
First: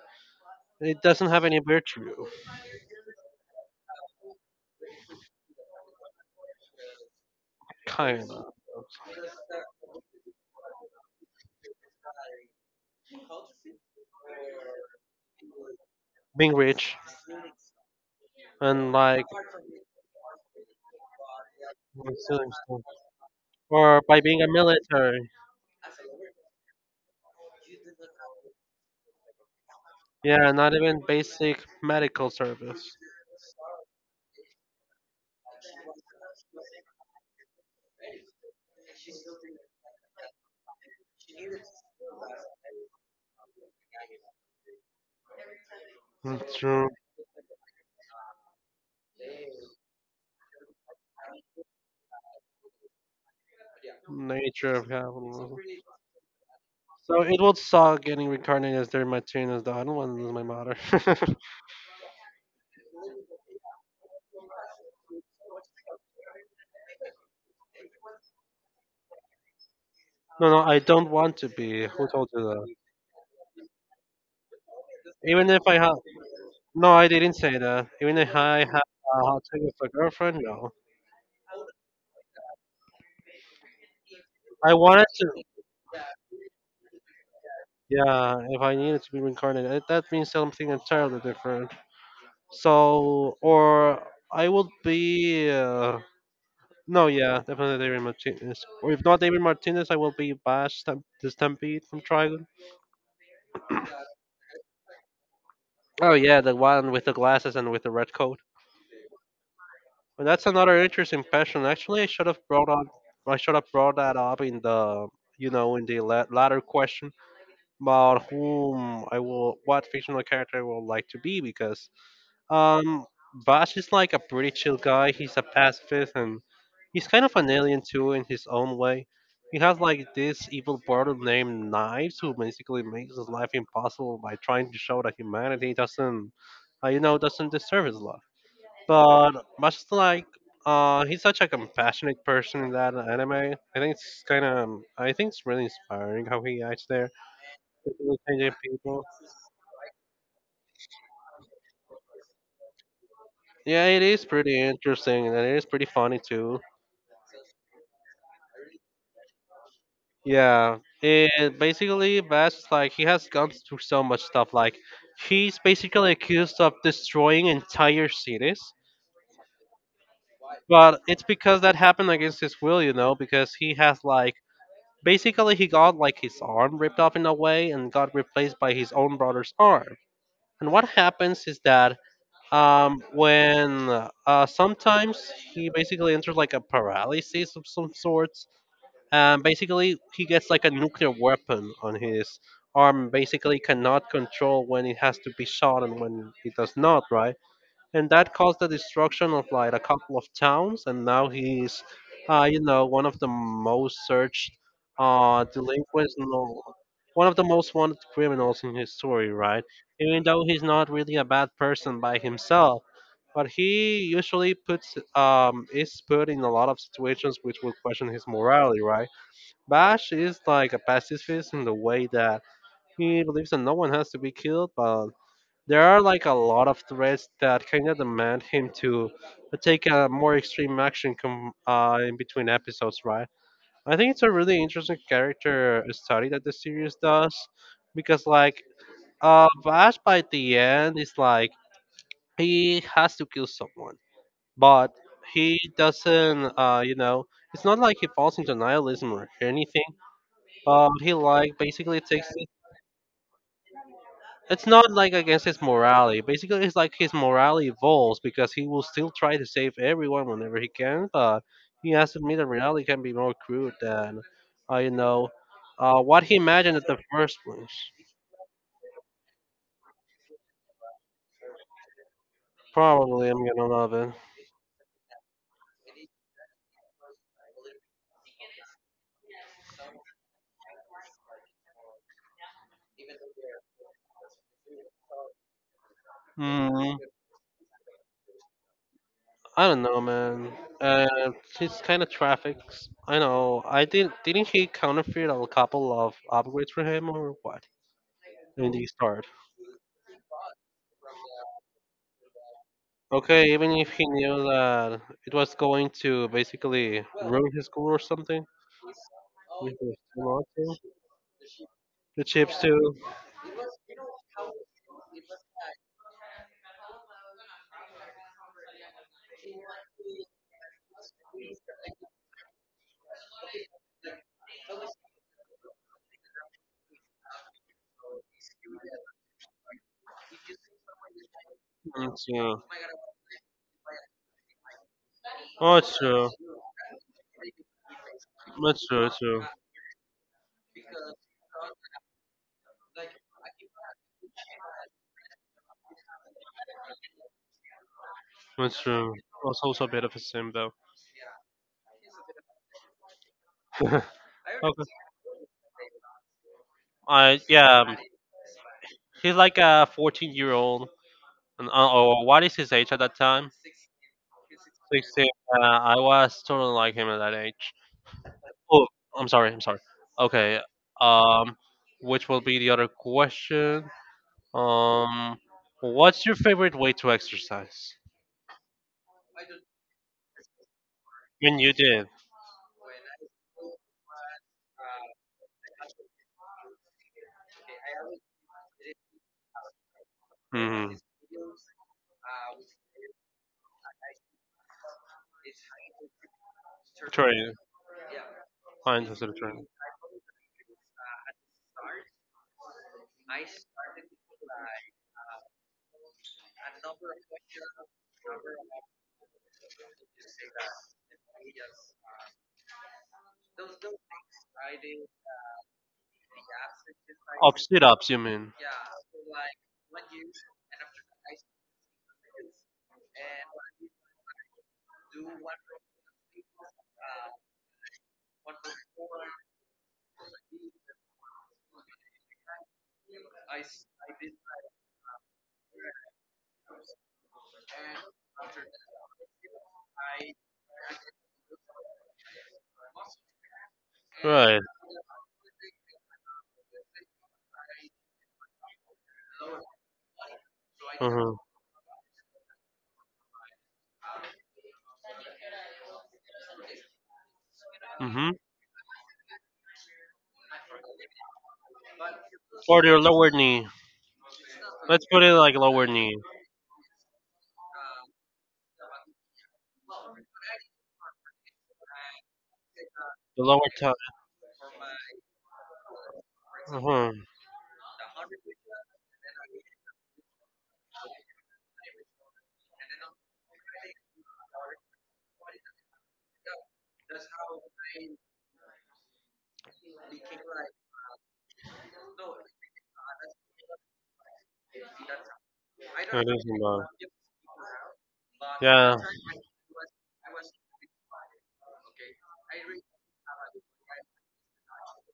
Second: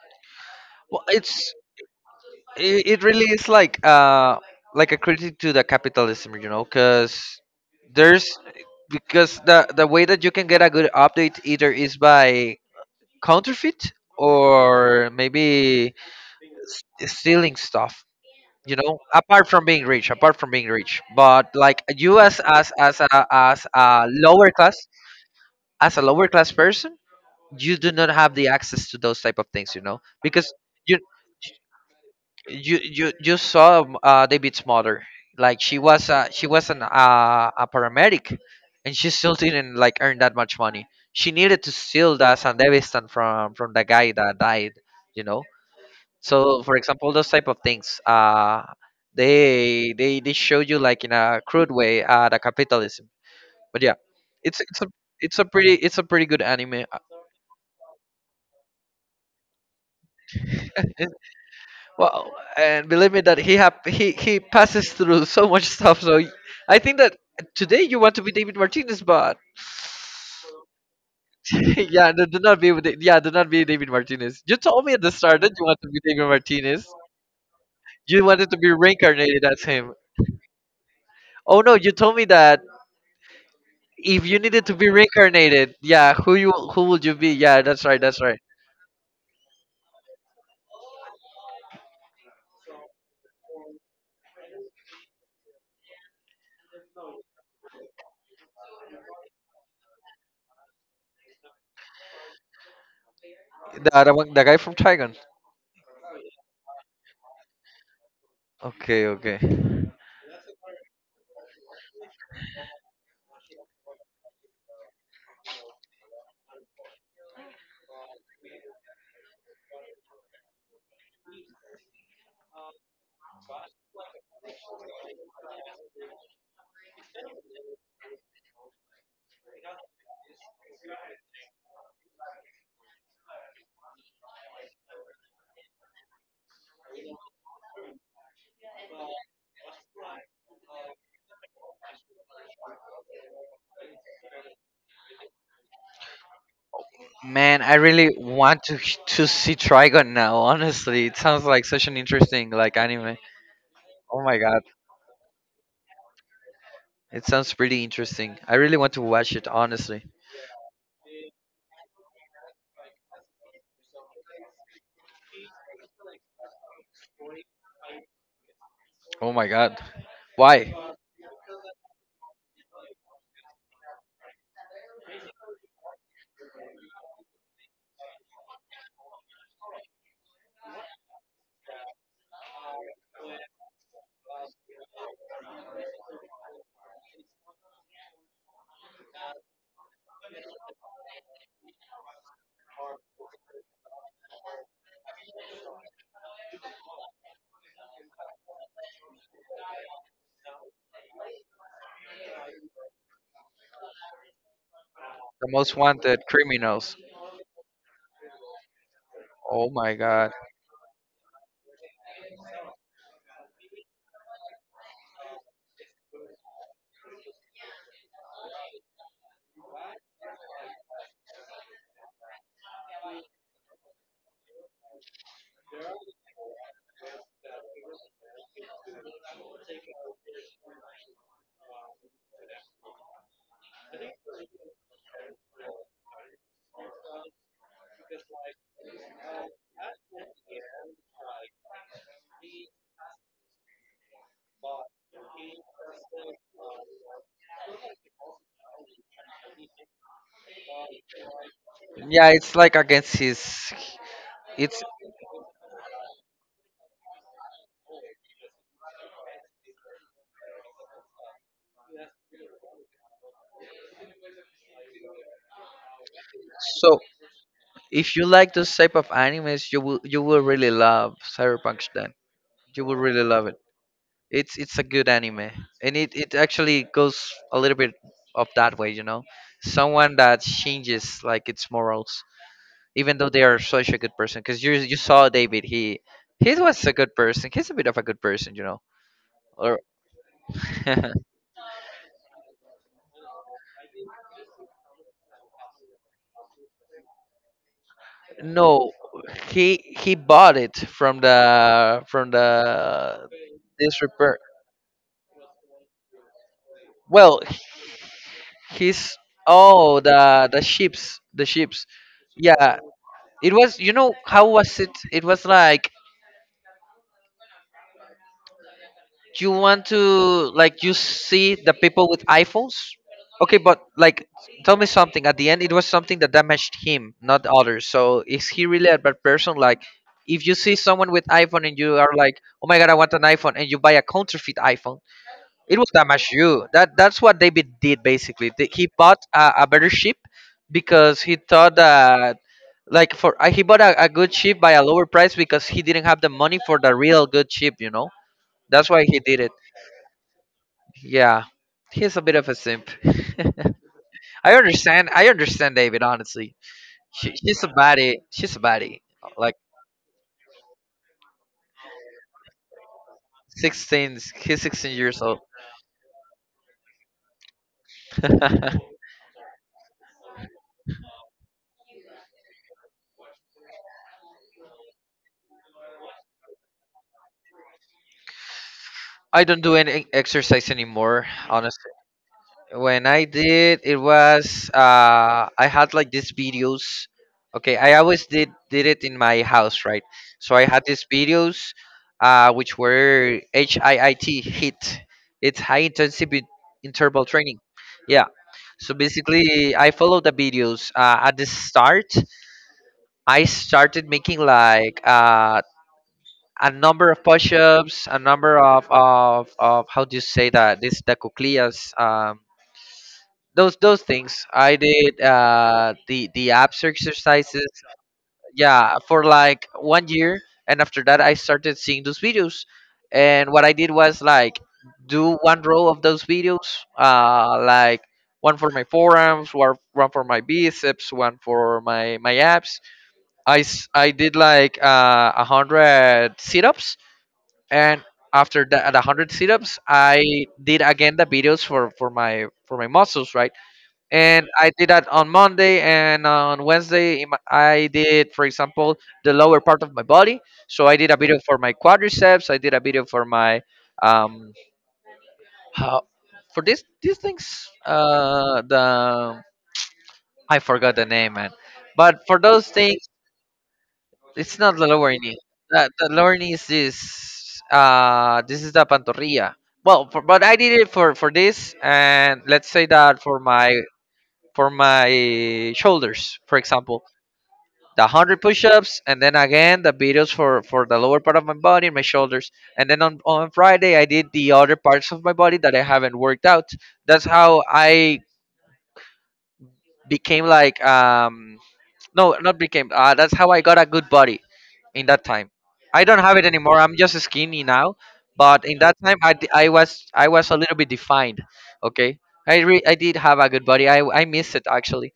Speaker 1: it
Speaker 2: Well,
Speaker 1: doesn't have
Speaker 2: it's
Speaker 1: any virtue
Speaker 2: it, it really is like uh like a critic to the capitalism, you know, because
Speaker 1: kind
Speaker 2: there's
Speaker 1: of
Speaker 2: because the the way that you can get a good update either is by counterfeit, or maybe
Speaker 1: being rich
Speaker 2: s- stealing stuff, you
Speaker 1: and
Speaker 2: know,
Speaker 1: like
Speaker 2: apart from being rich, apart from being rich but like
Speaker 1: on
Speaker 2: you as
Speaker 1: stealing
Speaker 2: as
Speaker 1: stuff.
Speaker 2: as a, as
Speaker 1: Or
Speaker 2: a
Speaker 1: by being a
Speaker 2: lower class,
Speaker 1: military.
Speaker 2: as a lower class person, you do not have the access to those type of things, you know,
Speaker 1: Yeah,
Speaker 2: because
Speaker 1: not
Speaker 2: you
Speaker 1: even basic medical
Speaker 2: you
Speaker 1: service.
Speaker 2: you, you saw um, uh, David's mother. Like she was uh, she was an uh, a paramedic, and she still didn't like earn that much money. She needed to steal the San Davis from from the guy that died, you know.
Speaker 1: That's
Speaker 2: So for
Speaker 1: true.
Speaker 2: example, those type of things, uh they they they show you like in a crude way uh the capitalism, but yeah, it's
Speaker 1: Nature
Speaker 2: it's a
Speaker 1: of
Speaker 2: it's a
Speaker 1: capitalism.
Speaker 2: pretty it's a pretty good anime. Uh,
Speaker 1: So it would suck getting reincarnated as Derry Martinez, though. I don't want to lose my mother.
Speaker 2: it- well, and believe me that he have he he passes through so much stuff, so y- I think that today you want to be David Martinez, but
Speaker 1: No, no, I don't want to be. Who
Speaker 2: yeah, no,
Speaker 1: told
Speaker 2: do
Speaker 1: you
Speaker 2: not be
Speaker 1: that?
Speaker 2: with Da- yeah, do not be David Martinez. You told me at the start that
Speaker 1: Even
Speaker 2: you
Speaker 1: if I
Speaker 2: want to be
Speaker 1: have.
Speaker 2: David Martinez.
Speaker 1: No, I didn't say that. Even
Speaker 2: You
Speaker 1: if
Speaker 2: wanted to
Speaker 1: I
Speaker 2: be
Speaker 1: have a
Speaker 2: reincarnated
Speaker 1: hot
Speaker 2: as
Speaker 1: chick with a
Speaker 2: him.
Speaker 1: girlfriend, no.
Speaker 2: Oh no, you told me that. If you needed to
Speaker 1: I
Speaker 2: be
Speaker 1: wanted to.
Speaker 2: reincarnated, yeah, who you who would you be? Yeah, that's right, that's right.
Speaker 1: Yeah, if I needed to be reincarnated, eh, that means something entirely different. So, or I would be. Uh, no, yeah, definitely David Martinez. Or if not David Martinez, I will be Bash Stamp- the Stampede from Trigon.
Speaker 2: The other one, the guy from Trigon.
Speaker 1: Oh, yeah, the one with the glasses and with the red coat.
Speaker 2: Okay, okay.
Speaker 1: But that's another interesting passion. Actually, I should have brought up. I should have brought that up in the, you know, in the la- latter question about whom I will, what fictional character I would like to be, because Um, Bosch is like a pretty chill guy. He's a pacifist and he's kind of an alien too in his own way. He has like this evil brother named Knives who basically makes his life impossible by trying to show that humanity doesn't, uh, you know, doesn't deserve his love. But Bosch is like, uh, he's such a compassionate person in that anime. I think it's kind of, I think it's really inspiring how he acts there,
Speaker 2: Man, I really
Speaker 1: with changing
Speaker 2: want to h-
Speaker 1: people.
Speaker 2: to see Trigon now. Honestly, it sounds like such an interesting like anime.
Speaker 1: Yeah, it
Speaker 2: Oh
Speaker 1: is
Speaker 2: my
Speaker 1: pretty
Speaker 2: god,
Speaker 1: interesting and it is pretty funny too.
Speaker 2: it sounds pretty interesting. I really want to watch it. Honestly.
Speaker 1: Yeah, and basically, Bast like he has gone through so much stuff. Like he's basically accused of destroying entire cities,
Speaker 2: Oh my god, why?
Speaker 1: but it's because that happened against his will, you know. Because he has like basically he got like his arm ripped off in a way and got replaced by his own brother's arm. And what happens is that um when uh sometimes he basically enters like a paralysis of some sort. Um, basically, he gets like a nuclear weapon on his arm. Basically, cannot control when it has to be shot and when it does not. Right, and that caused the destruction of like a couple of towns. And now he's, uh, you know, one of the most searched, uh,
Speaker 2: The most
Speaker 1: delinquents.
Speaker 2: wanted
Speaker 1: No,
Speaker 2: criminals.
Speaker 1: one of the most wanted criminals in his story. Right,
Speaker 2: Oh my
Speaker 1: even
Speaker 2: god.
Speaker 1: though he's not really a bad person by himself. But he usually puts um, is put in a lot of situations which will question his morality, right? Bash is like a pacifist in the way that he believes that no one has to be killed, but there are like a lot of threats that kind of demand him to take a more extreme action com- uh, in between episodes, right? I think it's a really interesting character study that the series does because, like, uh, Bash by the end is like he has to kill someone, but he doesn't, uh, you know, it's not like he falls into nihilism or anything but he like basically
Speaker 2: Yeah,
Speaker 1: takes it.
Speaker 2: it's like against his.
Speaker 1: It's
Speaker 2: It's
Speaker 1: not like against his morality. Basically, it's like his morality evolves because he will still try to save everyone whenever he can. But he has to admit that reality can be more crude than, uh, you know, uh, what he imagined at the
Speaker 2: so
Speaker 1: first place.
Speaker 2: if you like those type of animes, you will you will really love Cyberpunk then. You will really
Speaker 1: Probably, I'm
Speaker 2: love it.
Speaker 1: gonna love it.
Speaker 2: It's it's a good anime. And it, it actually goes a little bit of that way, you know. Someone that changes like its morals, even though they are such a good person. Because you you saw David, he he was a
Speaker 1: Hmm,
Speaker 2: good person. He's a bit of a good person, you know.
Speaker 1: I
Speaker 2: Or
Speaker 1: don't know, man. Uh, it's kind of traffics. I know. I did. Didn't he counterfeit a couple of upgrades for him or what in the
Speaker 2: no,
Speaker 1: start?
Speaker 2: he he bought it from the from the
Speaker 1: Okay, even if
Speaker 2: this
Speaker 1: he
Speaker 2: repair.
Speaker 1: knew that it was going to basically
Speaker 2: Well,
Speaker 1: ruin his school or something,
Speaker 2: his,
Speaker 1: if he was
Speaker 2: oh the the
Speaker 1: still not to.
Speaker 2: ships, the ships.
Speaker 1: The chips
Speaker 2: Yeah,
Speaker 1: too.
Speaker 2: it was. You know how was it? It was like you want to like you see the people with iPhones. Okay, but like tell me something. At the end, it was something that damaged him, not others. So is he really a bad person? Like, if you see someone with iPhone and you are
Speaker 1: Mm,
Speaker 2: like,
Speaker 1: so-
Speaker 2: oh my god, I want an iPhone, and you buy a counterfeit iPhone.
Speaker 1: Oh,
Speaker 2: It was
Speaker 1: it's true.
Speaker 2: Damashu. That that's what David did basically. Th-
Speaker 1: That's
Speaker 2: He
Speaker 1: true. That's
Speaker 2: bought
Speaker 1: true.
Speaker 2: a, a better ship because he thought that like for uh, he bought a, a good ship by a lower price because he didn't have the money for the real good ship. You know
Speaker 1: That's
Speaker 2: that's why
Speaker 1: true.
Speaker 2: he did it.
Speaker 1: That's also a bit of a sim though.
Speaker 2: Yeah, he's a bit of a simp. I
Speaker 1: Okay.
Speaker 2: understand. I understand David. Honestly, she,
Speaker 1: Uh,
Speaker 2: she's a
Speaker 1: yeah, um,
Speaker 2: baddie. She's a baddie.
Speaker 1: he's
Speaker 2: Like
Speaker 1: like a fourteen year old. and- uh, Or what is his age at that time?
Speaker 2: sixteen. He's sixteen years
Speaker 1: sixteen.
Speaker 2: old.
Speaker 1: Uh, I was totally like him at that age. Oh, I'm sorry. I'm sorry. Okay. Um, which will be the other question? Um, what's your favorite way to exercise?
Speaker 2: I don't do any exercise anymore.
Speaker 1: When you
Speaker 2: Honestly.
Speaker 1: did.
Speaker 2: When I did, it was uh, I had like these videos. Okay, I always did did it in my house, right? So I had
Speaker 1: Mm-hmm.
Speaker 2: these videos, uh, which were H I I T hit. It's high intensity interval
Speaker 1: Train.
Speaker 2: training. Yeah. So
Speaker 1: Find the train.
Speaker 2: basically, I followed the videos. Uh, at the start, I started making like uh, a number of push-ups, a number of, of, of, how do you say that? This the cuclillas. Um, those those things I did, uh the the abs
Speaker 1: Up,
Speaker 2: exercises,
Speaker 1: sit ups, you mean?
Speaker 2: yeah, for like one year. And after that, I started seeing those videos, and what I did was like do one row of those videos, uh like one for my forearms, one one for my biceps, one for my my abs. i s- I did like uh one hundred sit-ups, and after that, at one hundred sit-ups, I did again the videos for for my for my muscles, right. And
Speaker 1: Right.
Speaker 2: I did that on Monday and on Wednesday. in my- I did, for example, the lower part of my body. So I did a
Speaker 1: Mm-hmm.
Speaker 2: video for my quadriceps. I did a video for my um how for this these things.
Speaker 1: Mm-hmm.
Speaker 2: Uh, the I forgot the name, man. But for those
Speaker 1: For your
Speaker 2: things,
Speaker 1: lower knee.
Speaker 2: it's not the
Speaker 1: Let's
Speaker 2: lower
Speaker 1: put it
Speaker 2: knee.
Speaker 1: like
Speaker 2: The,
Speaker 1: lower
Speaker 2: the
Speaker 1: knee.
Speaker 2: lower knee is this. Uh, this is the pantorrilla. Well, for, but I did it for for this, and let's say that for
Speaker 1: The lower
Speaker 2: my
Speaker 1: t-
Speaker 2: for my shoulders, for example
Speaker 1: Mhm.
Speaker 2: the one hundred push-ups, and then again the videos for for the lower part of my body and my shoulders. And then on, on Friday, I did the other parts of my body that I haven't worked out. That's how I became like um no, not became, uh, that's how I got a good body in that time. I don't have it
Speaker 1: Anything.
Speaker 2: anymore, I'm just skinny now. But in that
Speaker 1: Yeah,
Speaker 2: time, i, d- I was, I was a little bit defined. Okay, i re- I did have a good body. i I miss it actually,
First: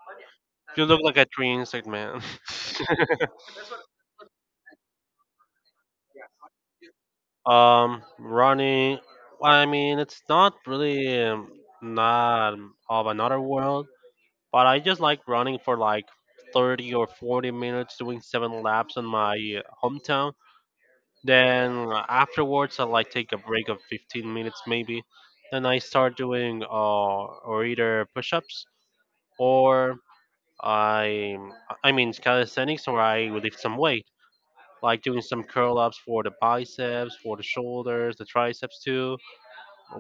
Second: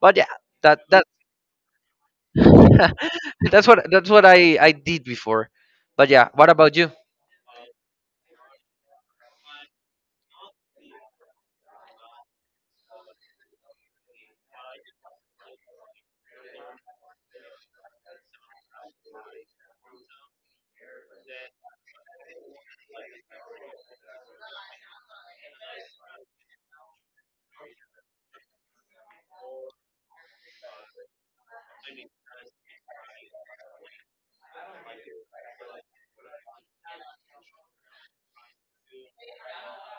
Speaker 2: but yeah, that
Speaker 1: you look
Speaker 2: that
Speaker 1: like a tree insect, man.
Speaker 2: that's what that's what I I did before. But yeah, what about you?
Speaker 1: Um, running. I mean, it's not really um, not of another world, but I just like running for like thirty or forty minutes, doing seven laps in my uh, hometown. Then afterwards, I like take a break of fifteen minutes maybe. Then I start doing uh, or either push-ups or I I mean it's calisthenics, or I would lift some weight, like doing some curl ups for the biceps, for the shoulders, the triceps too.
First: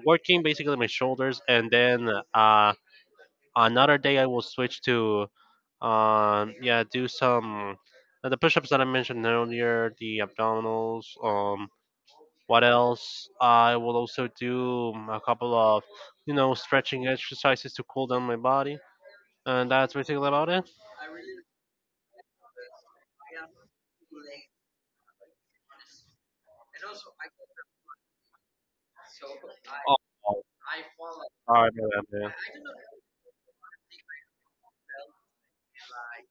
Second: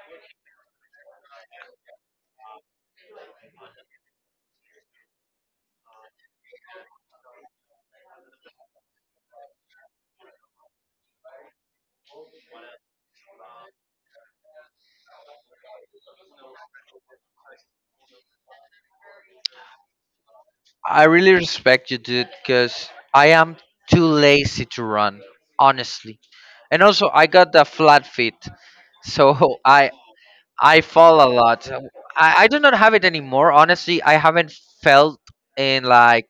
Speaker 1: Working basically my shoulders, and then uh, another day I will switch to um yeah, do some uh, the push ups that I mentioned earlier, the abdominals. Um, what else? I will also do a couple of you know stretching exercises to cool down my body, and that's basically about it.
Speaker 2: I really respect you, dude, because I am too lazy to run, honestly. And also, I got the flat feet, so I I fall a
Speaker 1: All right,
Speaker 2: lot.
Speaker 1: my bad,
Speaker 2: I,
Speaker 1: man.
Speaker 2: I do not have it anymore, honestly. I haven't felt in like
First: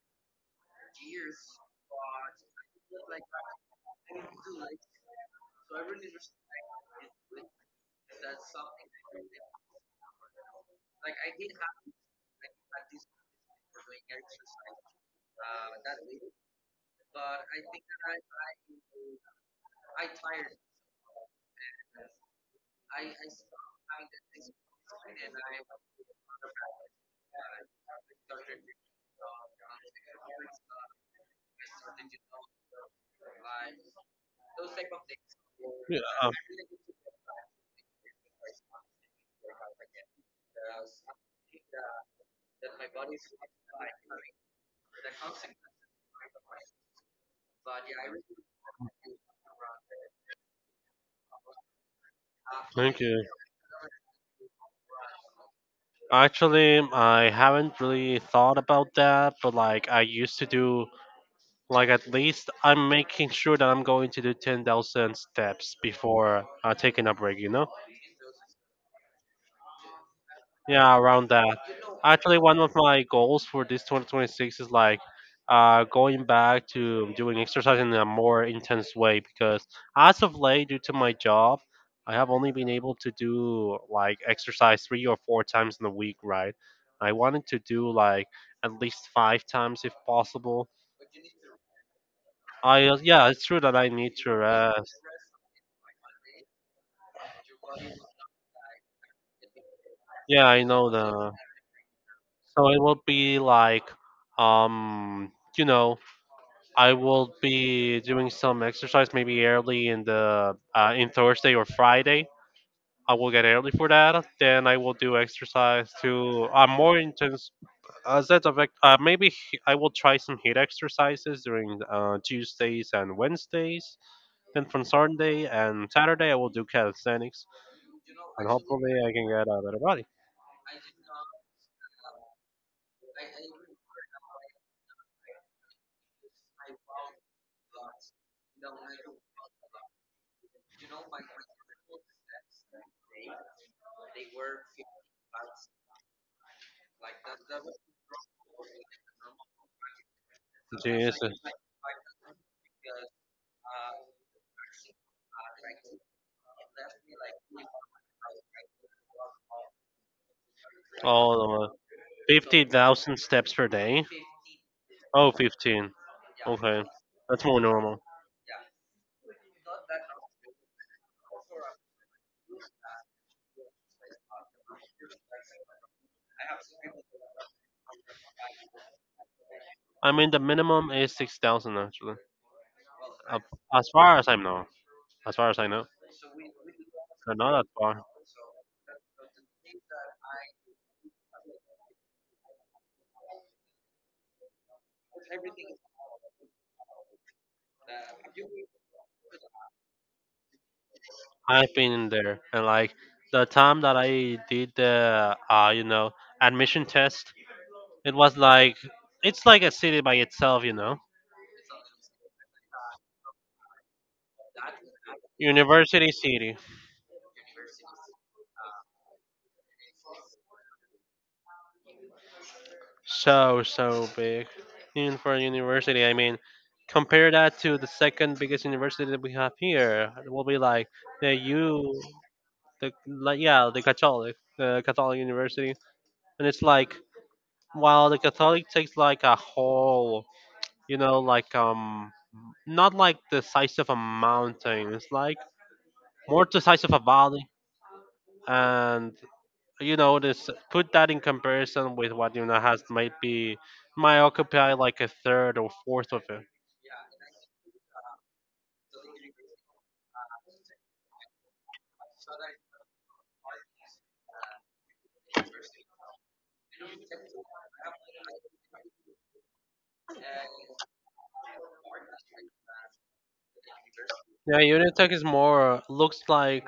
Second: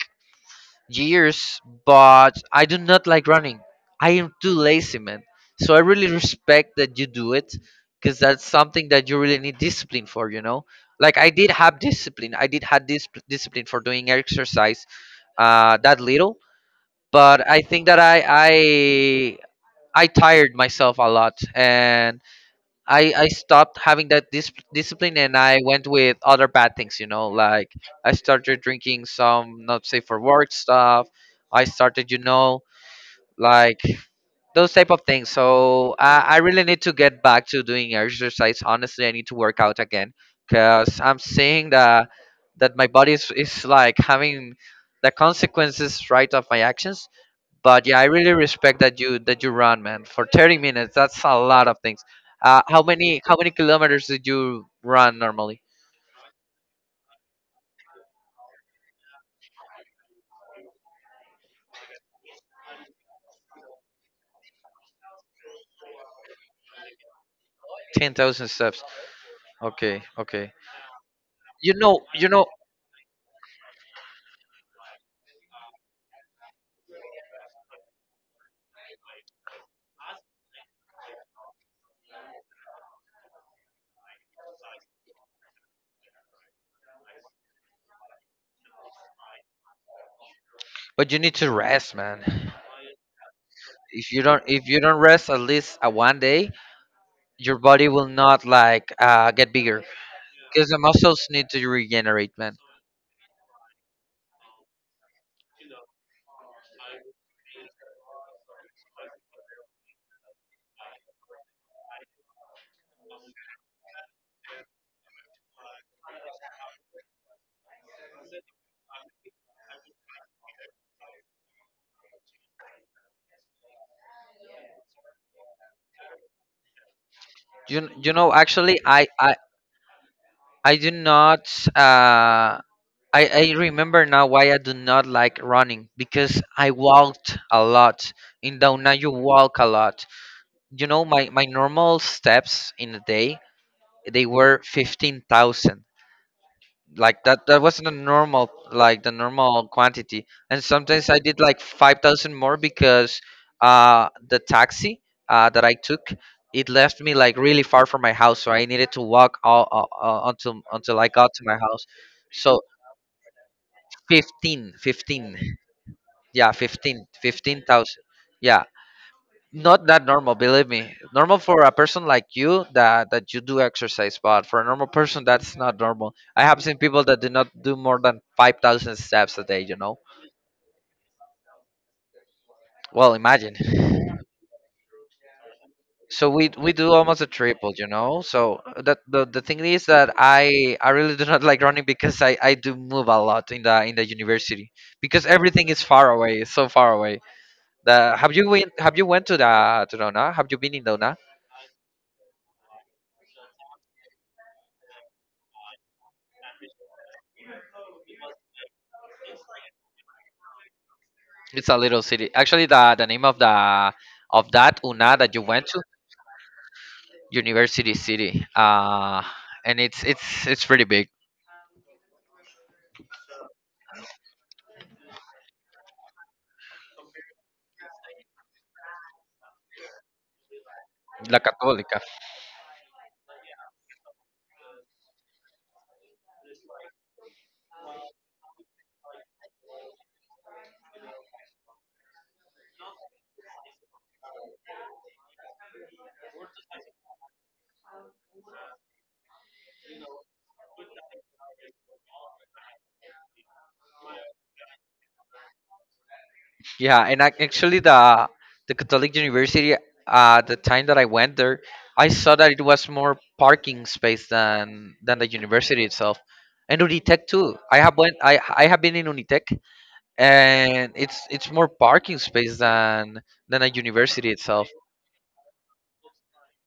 Speaker 2: years, but I do not like running. I am too lazy, man. So I really respect that you do it, because that's something that you really need discipline for, you know? Like I did have discipline. I did have this discipline for doing exercise uh that little, but I think that I I I tired myself a lot, and I I stopped having that dis- discipline, and I went with other bad things, you know, like I started drinking some not safe for work stuff. I started, you know, like those type of things. So
Speaker 1: Yeah,
Speaker 2: I,
Speaker 1: um,
Speaker 2: I really need to get back to doing exercise. Honestly, I need to work out again because I'm seeing that that my body is, is like having the consequences, right, of my actions. But yeah, I really respect that you that you run, man. For thirty minutes, that's a lot of things. Uh, how
Speaker 1: thank
Speaker 2: many
Speaker 1: you.
Speaker 2: how many kilometers did you run normally?
Speaker 1: Actually, I haven't really thought about that, but like I used to do, like at least I'm making sure that I'm going to do ten thousand steps before uh, taking a break, you know?
Speaker 2: ten thousand steps. Okay, okay.
Speaker 1: Yeah, around that.
Speaker 2: You know, you
Speaker 1: Actually,
Speaker 2: know,
Speaker 1: one of my goals for this two thousand twenty-six is like uh, going back to doing exercise in a more intense way because as of late, due to my job, I have only been able to do like exercise three or four times in a week, right? I wanted to do like at least five times if possible.
Speaker 2: but you need to rest, man.
Speaker 1: I uh, Yeah, it's true that I
Speaker 2: If
Speaker 1: need
Speaker 2: you
Speaker 1: to
Speaker 2: don't, if you
Speaker 1: rest.
Speaker 2: don't rest at least a one day, your body will not like uh, get bigger
Speaker 1: Yeah, I
Speaker 2: because the
Speaker 1: know
Speaker 2: muscles
Speaker 1: that.
Speaker 2: need to regenerate, man.
Speaker 1: So it will be like, um, you know, I will be doing some exercise maybe early in the uh, in Thursday or Friday. I will get early for that. Then I will do exercise to uh, more intense. As that affect, uh, maybe h- I will try some heat exercises during uh, Tuesdays and Wednesdays. Then from Sunday and Saturday, I will do calisthenics,
Speaker 2: You you know,
Speaker 1: and
Speaker 2: actually,
Speaker 1: hopefully
Speaker 2: I
Speaker 1: I can
Speaker 2: I
Speaker 1: get a better body.
Speaker 2: I do not. Uh, I, I remember now why I do not like running, because I walked a lot. In Dauna, you walk a lot. You know, my, my normal steps in a day, they were fifteen thousand. Like that, that wasn't a normal, like the normal quantity. And sometimes I
Speaker 1: Jesus,
Speaker 2: did like five thousand more because uh, the taxi uh, that I took, it left me like really far from my house. So I needed to walk all, all, all until, until I got to my
Speaker 1: oh,
Speaker 2: house. So
Speaker 1: fifty thousand steps per day.
Speaker 2: fifteen,
Speaker 1: Oh,
Speaker 2: fifteen.
Speaker 1: fifteen.
Speaker 2: Yeah,
Speaker 1: Okay.
Speaker 2: fifteen,
Speaker 1: That's more
Speaker 2: fifteen
Speaker 1: normal.
Speaker 2: thousand. Yeah, not that normal, believe me. Normal for a person like you that that you do exercise, but for a normal person that's not normal. I have seen people that do not do more than five thousand steps a day, you know.
Speaker 1: I mean, the minimum is six thousand actually.
Speaker 2: Well,
Speaker 1: Uh,
Speaker 2: imagine.
Speaker 1: As far as I know. As far as I know.
Speaker 2: So we we do almost a
Speaker 1: So not that
Speaker 2: triple, you
Speaker 1: far.
Speaker 2: know. So that the the thing is that I I really do not like running, because I I do move a lot in the in the university, because everything is far away, it's so far away. The have you went, have you went to the to Dona? Have you been in Dona?
Speaker 1: I've been in there, and like the time that I did the uh, you know, admission test, it was like it's like a city by itself, you know,
Speaker 2: It's a little city. Actually, the the name of the of that una that you went to,
Speaker 1: university city.
Speaker 2: University City. Uh, and it's it's it's pretty big,
Speaker 1: So, so big. Even for a university, I mean, compare that to the second biggest university that we have here. It will be like the
Speaker 2: La Católica.
Speaker 1: U, the like, yeah, the Catholic, the Catholic University, and it's like while the Catholic takes like a whole, you know, like um, not like the size of a mountain. It's like more the size of a valley, and you know this put that in comparison with what Yuna has might be might occupy like a third or fourth of it.
Speaker 2: Yeah, and ac- actually the the Catholic University. Uh, the time that I went there, I saw that it was more parking space than than the university itself. And Unitec too. I have went. I I have been in Unitec, and it's it's more parking space than than a university
Speaker 1: Yeah,
Speaker 2: itself.
Speaker 1: Unitech is more looks like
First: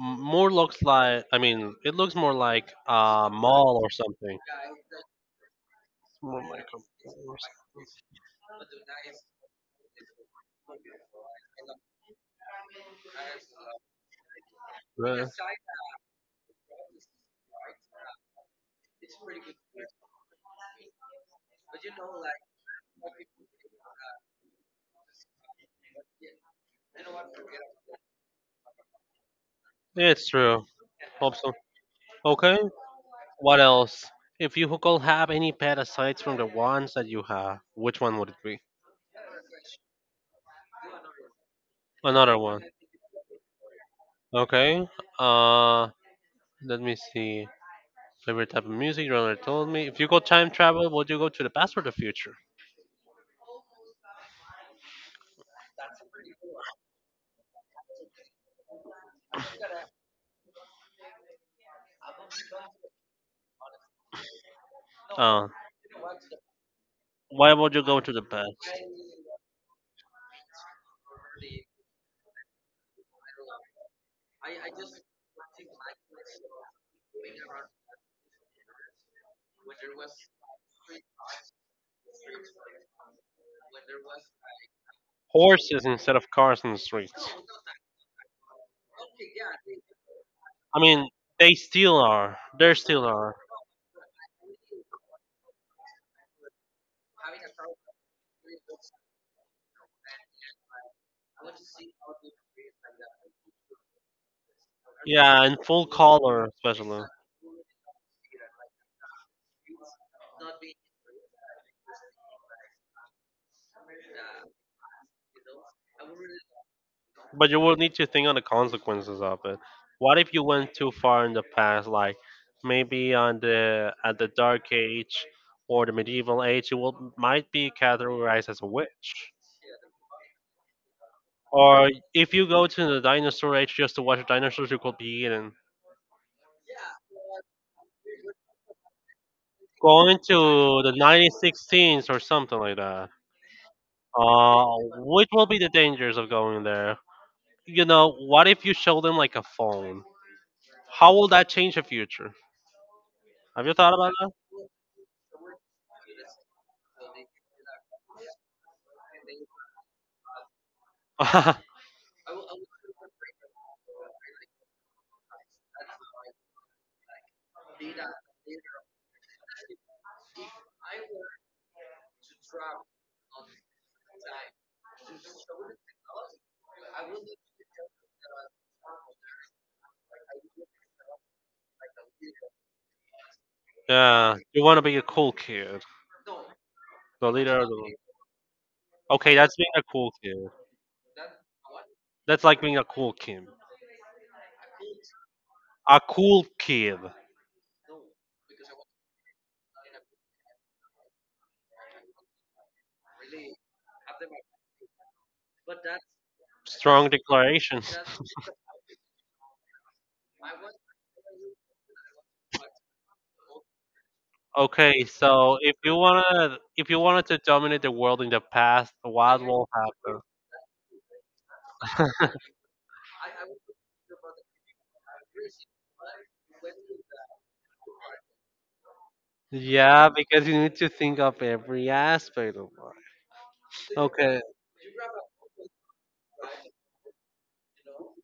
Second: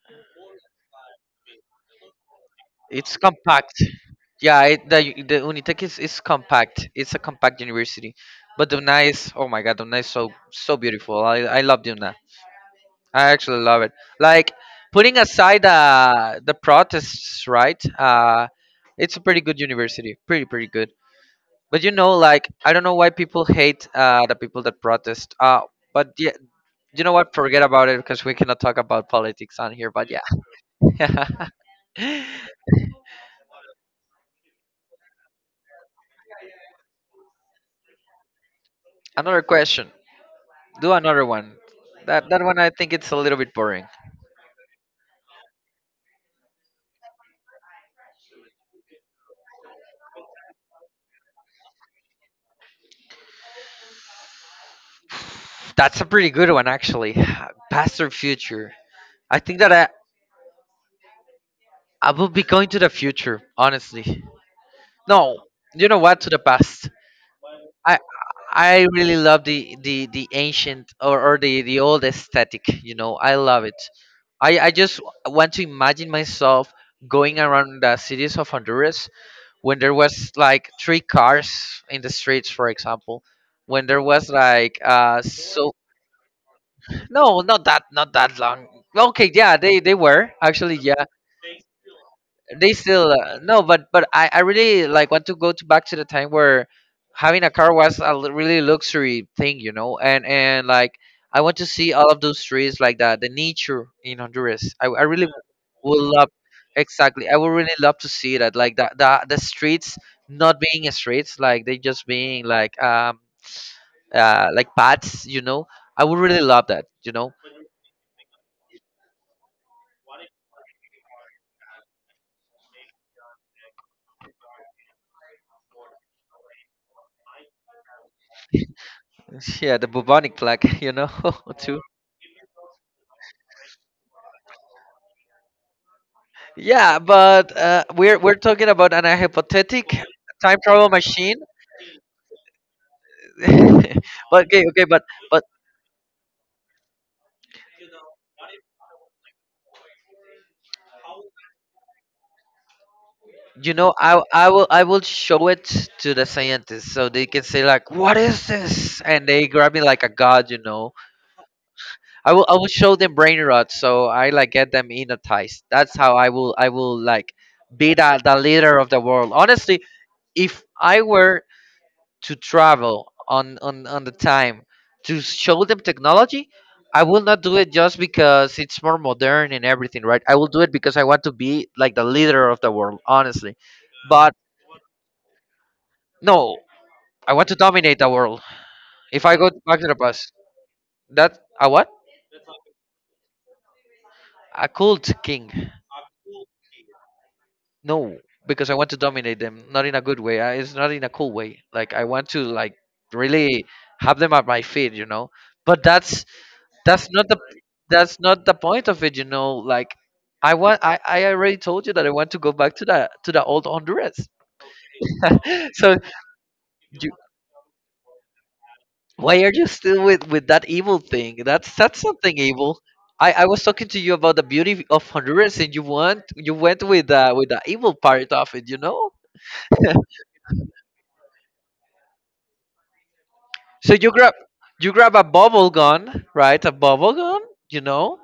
Speaker 1: m- more looks like, I mean it looks more like
Speaker 2: It's
Speaker 1: a
Speaker 2: compact.
Speaker 1: mall or something.
Speaker 2: Yeah, it, the u- the Unitec is, is
Speaker 1: More like a
Speaker 2: compact. It's a
Speaker 1: mall
Speaker 2: compact
Speaker 1: or
Speaker 2: university, but Dona is oh my god, Dona is so so beautiful. I I love Dona. I actually love it. Like, putting aside
Speaker 1: something.
Speaker 2: uh, the protests, right? Uh, it's a pretty good university. Pretty pretty good. But you know, like, I don't know why people hate uh, the people that protest. Uh, but yeah, you know what? Forget about it because we cannot talk about politics on here.
Speaker 1: Yeah,
Speaker 2: But yeah.
Speaker 1: it's true. Hope so. Okay. What else? If you could have any pet aside from the ones that you have, which one would it be?
Speaker 2: Another question. Do another one. That
Speaker 1: Another
Speaker 2: that one,
Speaker 1: one.
Speaker 2: I think it's a little bit boring.
Speaker 1: Okay. Uh, let me see. Favorite type of music. You already told me. If you go time travel, would you go to the past or the future?
Speaker 2: That's a pretty good one actually. Past or future. I think that I I will be going to the future, honestly. No,
Speaker 1: Uh,
Speaker 2: you know what? To the past.
Speaker 1: why would you
Speaker 2: I
Speaker 1: go to the past?
Speaker 2: I really love the the the ancient, or, or the the old aesthetic. You know, I love it. I I just want to imagine myself going around the cities of Honduras when there was like three cars in the streets, for example, when there was like uh so
Speaker 1: Horses instead of cars in the streets.
Speaker 2: no, not that, not that long. Okay, yeah, they they were, actually,
Speaker 1: I
Speaker 2: yeah,
Speaker 1: mean, they still are. They
Speaker 2: they
Speaker 1: still
Speaker 2: still
Speaker 1: are.
Speaker 2: uh, no, but but I, I really like want to go to back to the time where having a car was a l- really luxury thing, you know, and and like I want to see all of those trees, like that, the nature in Honduras. i, I really
Speaker 1: Yeah, in full
Speaker 2: would love,
Speaker 1: color, especially.
Speaker 2: exactly, I would really love to see that, like the, the the streets not being streets, like they just being like um uh like paths, you know. I would really love that, you know.
Speaker 1: But you will need to think on the consequences of it. What if you went too far in the past, like maybe on the at the Dark Age or the medieval age? You will might be categorized as a witch.
Speaker 2: Yeah, the bubonic plague you know too.
Speaker 1: Or if you go to the dinosaur age just to watch dinosaurs, you could be eaten.
Speaker 2: Yeah, but uh, we're we're talking about an, a hypothetic
Speaker 1: Going
Speaker 2: time
Speaker 1: to
Speaker 2: travel
Speaker 1: the
Speaker 2: machine.
Speaker 1: nineteen sixteens or something like that.
Speaker 2: But okay,
Speaker 1: Uh,
Speaker 2: okay, but
Speaker 1: which
Speaker 2: but
Speaker 1: will be the dangers of going there? You know, what if you show them like a phone? How will that change the future? Have
Speaker 2: you
Speaker 1: you
Speaker 2: know,
Speaker 1: thought
Speaker 2: I
Speaker 1: about
Speaker 2: I will I will show it to the scientists so they can say like, what is this? And they grab me like a god, you know.
Speaker 1: that?
Speaker 2: I will I will show them brain rot, so I like get them hypnotized. That's how I will I will like be the the leader of the world. Honestly, if I were to travel on, on, on the time to show them technology, I will not do it just because it's more modern and everything, right? I will do it because I want to be like the leader of the world, honestly. But
Speaker 1: Yeah, you want to be a cool kid,
Speaker 2: no,
Speaker 1: the
Speaker 2: I want to
Speaker 1: leader of the.
Speaker 2: dominate the world. If
Speaker 1: Okay,
Speaker 2: I go
Speaker 1: that's being
Speaker 2: back
Speaker 1: a
Speaker 2: to the
Speaker 1: cool
Speaker 2: past,
Speaker 1: kid.
Speaker 2: that a what?
Speaker 1: That's like being a cool kid.
Speaker 2: A cult king?
Speaker 1: A cool kid.
Speaker 2: No, because I want to dominate them, not in a good way. I, it's not in a cool way. Like, I want to like really have them at my feet, you know. But that's that's
Speaker 1: Strong
Speaker 2: not the
Speaker 1: declarations.
Speaker 2: that's not the point of it, you know. Like, I want, i i already told you that I want to go back to that, to the old Honduras.
Speaker 1: Okay, so if you
Speaker 2: So
Speaker 1: wanna, if you
Speaker 2: you,
Speaker 1: wanted to dominate the world in the past, what
Speaker 2: why are you
Speaker 1: will
Speaker 2: still
Speaker 1: happen?
Speaker 2: with with that evil thing? That's that's something evil. I i was talking to you about the beauty of Honduras, and you want you went with uh with the evil part of it, you know.
Speaker 1: Yeah, because you need to think of every aspect of life.
Speaker 2: So you grab,
Speaker 1: Okay.
Speaker 2: you grab a bubble gun, right? A bubble gun, you know.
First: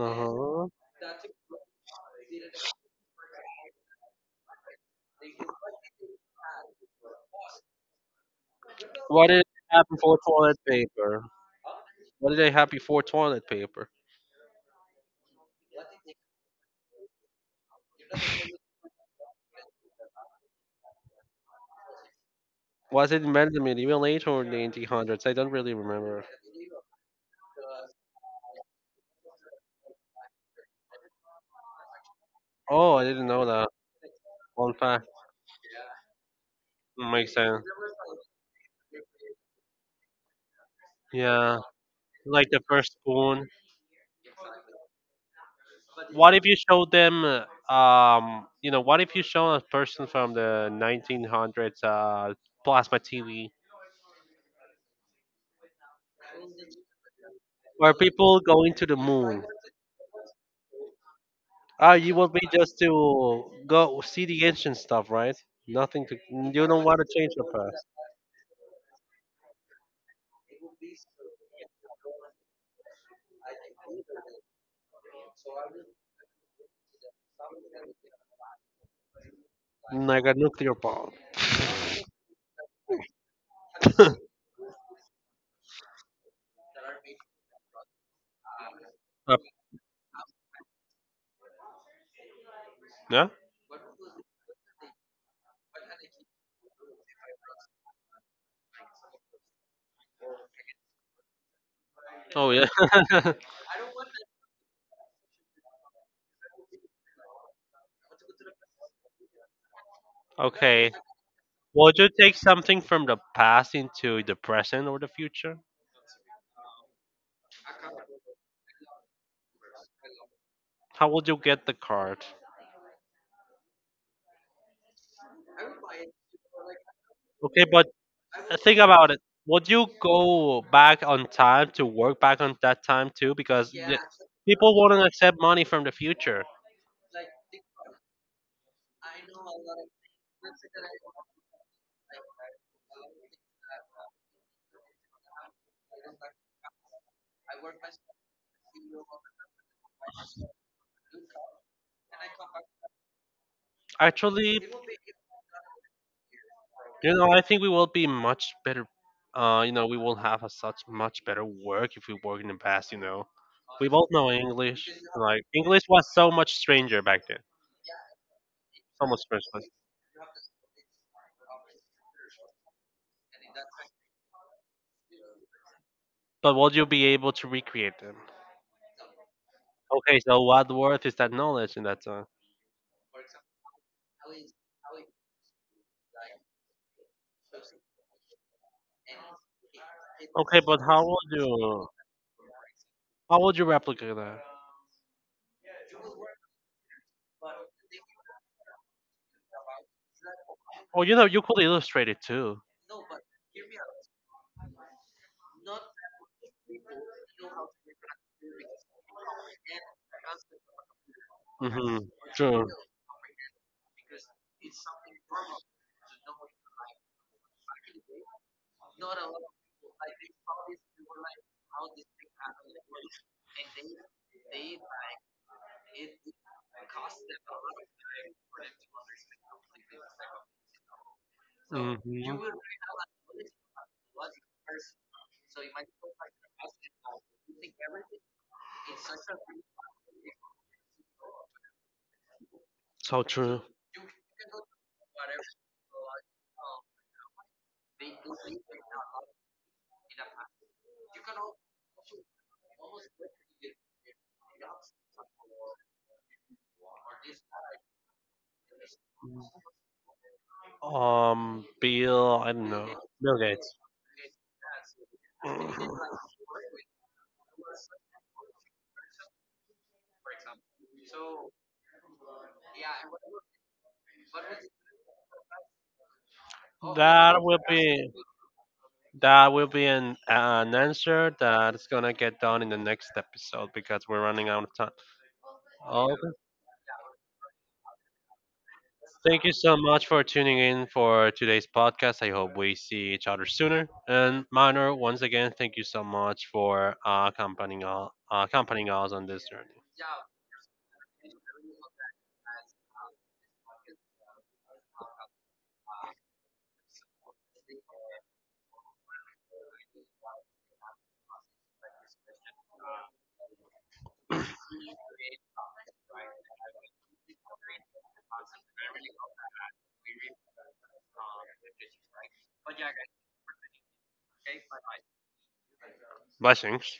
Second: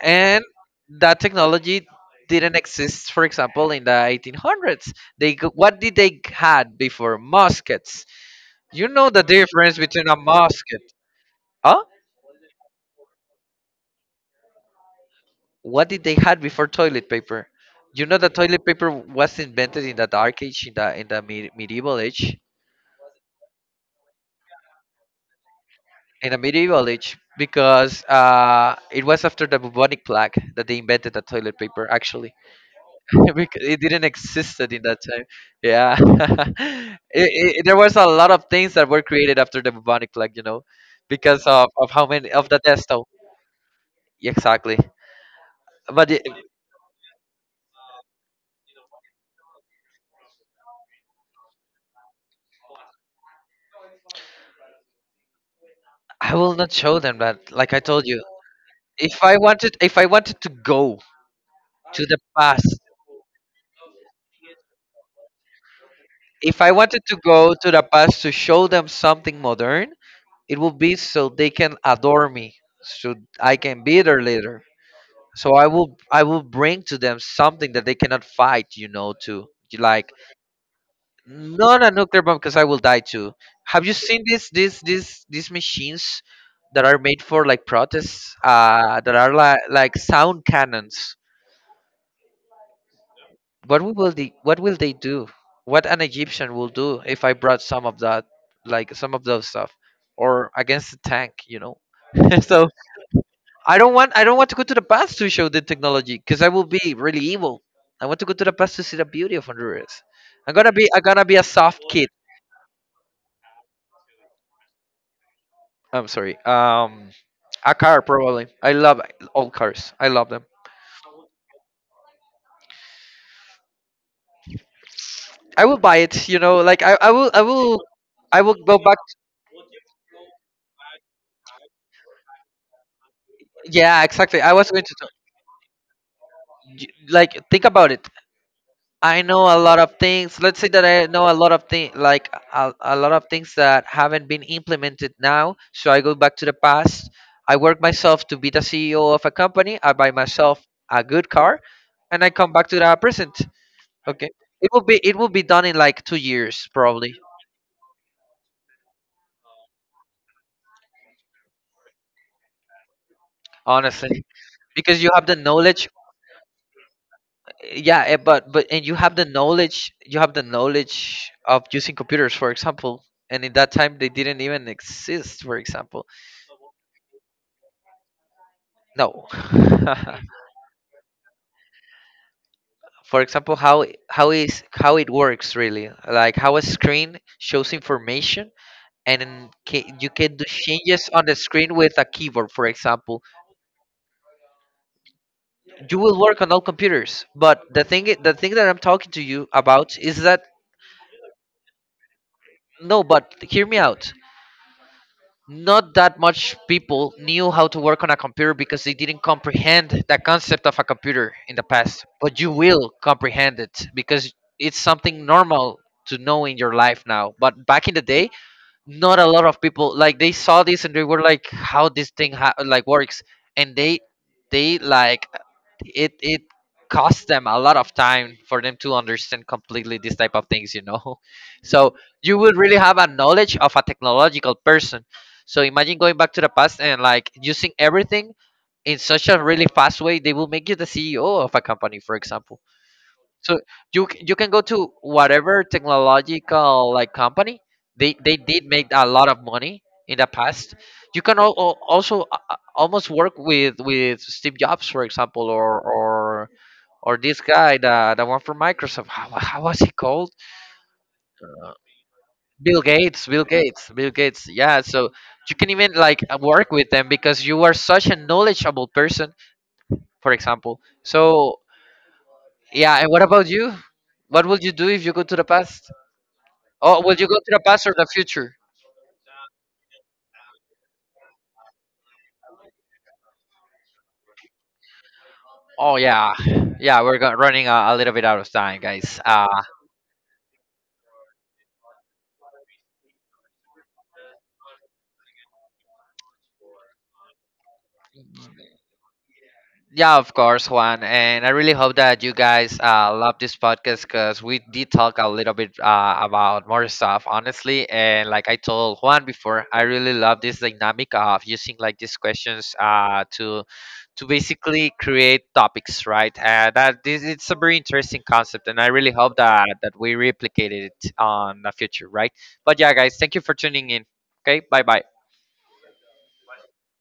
Speaker 2: And that technology didn't exist, for example, in the eighteen hundreds. They g- what did they had before muskets? You know, the
Speaker 1: What did they
Speaker 2: difference
Speaker 1: have
Speaker 2: between a
Speaker 1: before toilet
Speaker 2: musket,
Speaker 1: paper?
Speaker 2: huh?
Speaker 1: What did they have before toilet paper?
Speaker 2: What did they had before toilet paper? You know that toilet paper was invented in the dark age, in the, in the me- medieval age.
Speaker 1: Was it invented in the medieval age or in the eighteen hundreds? I don't really remember.
Speaker 2: In the medieval age, because uh, it was after the bubonic plague that they invented the toilet paper, actually.
Speaker 1: Oh, I didn't know
Speaker 2: Because
Speaker 1: that.
Speaker 2: it didn't existed
Speaker 1: One
Speaker 2: in that
Speaker 1: fact.
Speaker 2: time. Yeah, it,
Speaker 1: Makes sense.
Speaker 2: it, there was a lot of things that were created after the bubonic plague, you know, because
Speaker 1: Yeah.
Speaker 2: of, of how many of
Speaker 1: Like
Speaker 2: the
Speaker 1: the
Speaker 2: deaths.
Speaker 1: first
Speaker 2: Oh,
Speaker 1: spoon.
Speaker 2: exactly. But it,
Speaker 1: What if you show them, uh, um, you know, what if you show a person from the nineteen hundreds uh, plasma T V
Speaker 2: I will not show them that. Like I
Speaker 1: where
Speaker 2: told you,
Speaker 1: people going to the
Speaker 2: if I
Speaker 1: moon?
Speaker 2: wanted, if I wanted to go
Speaker 1: Ah,
Speaker 2: to the
Speaker 1: you will be
Speaker 2: past,
Speaker 1: just to go see the ancient stuff, right? Nothing to,
Speaker 2: if
Speaker 1: you
Speaker 2: I
Speaker 1: don't want
Speaker 2: wanted
Speaker 1: to
Speaker 2: to
Speaker 1: change your
Speaker 2: go to the
Speaker 1: past.
Speaker 2: past to show them something modern, it would be so they can adore me, so I can be their leader. So i will i will bring to them something that they cannot fight, you know, to, like,
Speaker 1: Like a nuclear bomb.
Speaker 2: not a nuclear bomb because I will die too. Have you seen this this this these machines that are made for like protests, uh that are like like sound cannons?
Speaker 1: Yeah?
Speaker 2: What will they, what will they do? What an Egyptian will do if I brought some of that, like some of those stuff, or against the tank, you know?
Speaker 1: Oh, yeah.
Speaker 2: So I don't want I don't want to go to the past to show the technology because I will be really evil. I want to go to the past to see the beauty of Honduras. I'm gonna be
Speaker 1: Okay.
Speaker 2: I'm gonna be a soft
Speaker 1: Would
Speaker 2: kid.
Speaker 1: you take something from the past into the present or the future?
Speaker 2: I'm sorry. Um, a car probably. I love old cars. I love them.
Speaker 1: How would you get the card?
Speaker 2: I will buy it. You know, like, I, I will I
Speaker 1: Okay,
Speaker 2: will
Speaker 1: but
Speaker 2: I will
Speaker 1: uh,
Speaker 2: go
Speaker 1: think
Speaker 2: back.
Speaker 1: about it. Would you go back on time to work back on that time too? Because the
Speaker 2: Yeah, exactly. I was
Speaker 1: people
Speaker 2: going to
Speaker 1: wouldn't accept money from the future.
Speaker 2: t- y- like think about it. I know a lot of things. Let's say that I know a lot of things, like a, a lot of things that haven't been implemented now. So I go back to the past. I work myself to be the C E O of a company. I buy myself a good car, and I come back to the present. Okay,
Speaker 1: Actually,
Speaker 2: it will be it will be done in like two years probably,
Speaker 1: you know, I think we will be much better. Uh, you know, we will have a such much better work if we work in the past. You know, we both
Speaker 2: honestly,
Speaker 1: know English.
Speaker 2: because you have the
Speaker 1: Like English
Speaker 2: knowledge.
Speaker 1: was so much stranger back then,
Speaker 2: Yeah, eh, but but and you
Speaker 1: so
Speaker 2: have
Speaker 1: much
Speaker 2: the
Speaker 1: strange.
Speaker 2: knowledge. You have the knowledge of using computers, for example. And in that time, they didn't even exist, for example.
Speaker 1: But will you be able to recreate them?
Speaker 2: No.
Speaker 1: Okay, so what worth is that knowledge in that song?
Speaker 2: For example, how it- how is how it works really? Like, how a screen shows information, and then ca- you can do
Speaker 1: Okay, but how
Speaker 2: changes on the
Speaker 1: would
Speaker 2: screen
Speaker 1: you
Speaker 2: with a keyboard, for example.
Speaker 1: how would you replicate that?
Speaker 2: You will work on all computers, but the thing i- the thing that I'm talking to you about is that
Speaker 1: Oh, you know, you could illustrate it too.
Speaker 2: no, but hear me out. Not that much people knew how to work on a computer because they didn't comprehend the concept of a computer in the
Speaker 1: Mm-hmm.
Speaker 2: past, but you
Speaker 1: True.
Speaker 2: will comprehend it because it's something normal to know in your life now. But back in the day, not a lot of people, like, they saw this and they were like, how this thing ha- like works? And they they like, it it cost them a lot of time for them to understand completely this type of things, you know. So you
Speaker 1: Mm-hmm.
Speaker 2: would really have a knowledge of a technological person. So imagine going back to the past and like using everything in such a really fast way, they will make you the CEO of a company, for example.
Speaker 1: So
Speaker 2: So
Speaker 1: true.
Speaker 2: you c- you can go to whatever technological like company. They they did make a lot of money in the past. You can al- al- also uh, uh, almost work with with Steve Jobs, for example, or or or this guy, the the one from Microsoft. How, how was he called?
Speaker 1: Um,
Speaker 2: Uh,
Speaker 1: Bill, I don't
Speaker 2: Bill
Speaker 1: know.
Speaker 2: Gates.
Speaker 1: Bill
Speaker 2: Bill
Speaker 1: Gates.
Speaker 2: Gates. Bill Gates. Yeah. So you can even like uh, work with them because you are such a knowledgeable person, for example. So yeah. And what about you? What would you do if you go to the past? Oh, will you go
Speaker 1: That
Speaker 2: to the
Speaker 1: would
Speaker 2: past or the
Speaker 1: be.
Speaker 2: future?
Speaker 1: That will be an an answer that's gonna get done in the next episode because we're running out of time.
Speaker 2: Oh
Speaker 1: Okay.
Speaker 2: yeah, yeah, we're go- running a, a little bit out of time, guys.
Speaker 1: Thank
Speaker 2: Uh,
Speaker 1: you so much for tuning in for today's podcast. I hope we see each other sooner. And Minor, once again, thank you so much for uh, accompanying uh, accompanying us on this journey.
Speaker 2: yeah, of course, Juan, and I really hope that you guys uh, love this podcast because we did talk a little bit uh, about more stuff, honestly. And like I told Juan before, I really love this dynamic of using like these questions uh, to to basically create topics, right? And that this it's a very interesting concept, and I really hope that that we replicated it on the future, right? But yeah, guys, thank you for tuning in. Okay, bye bye.
Speaker 1: Blessings.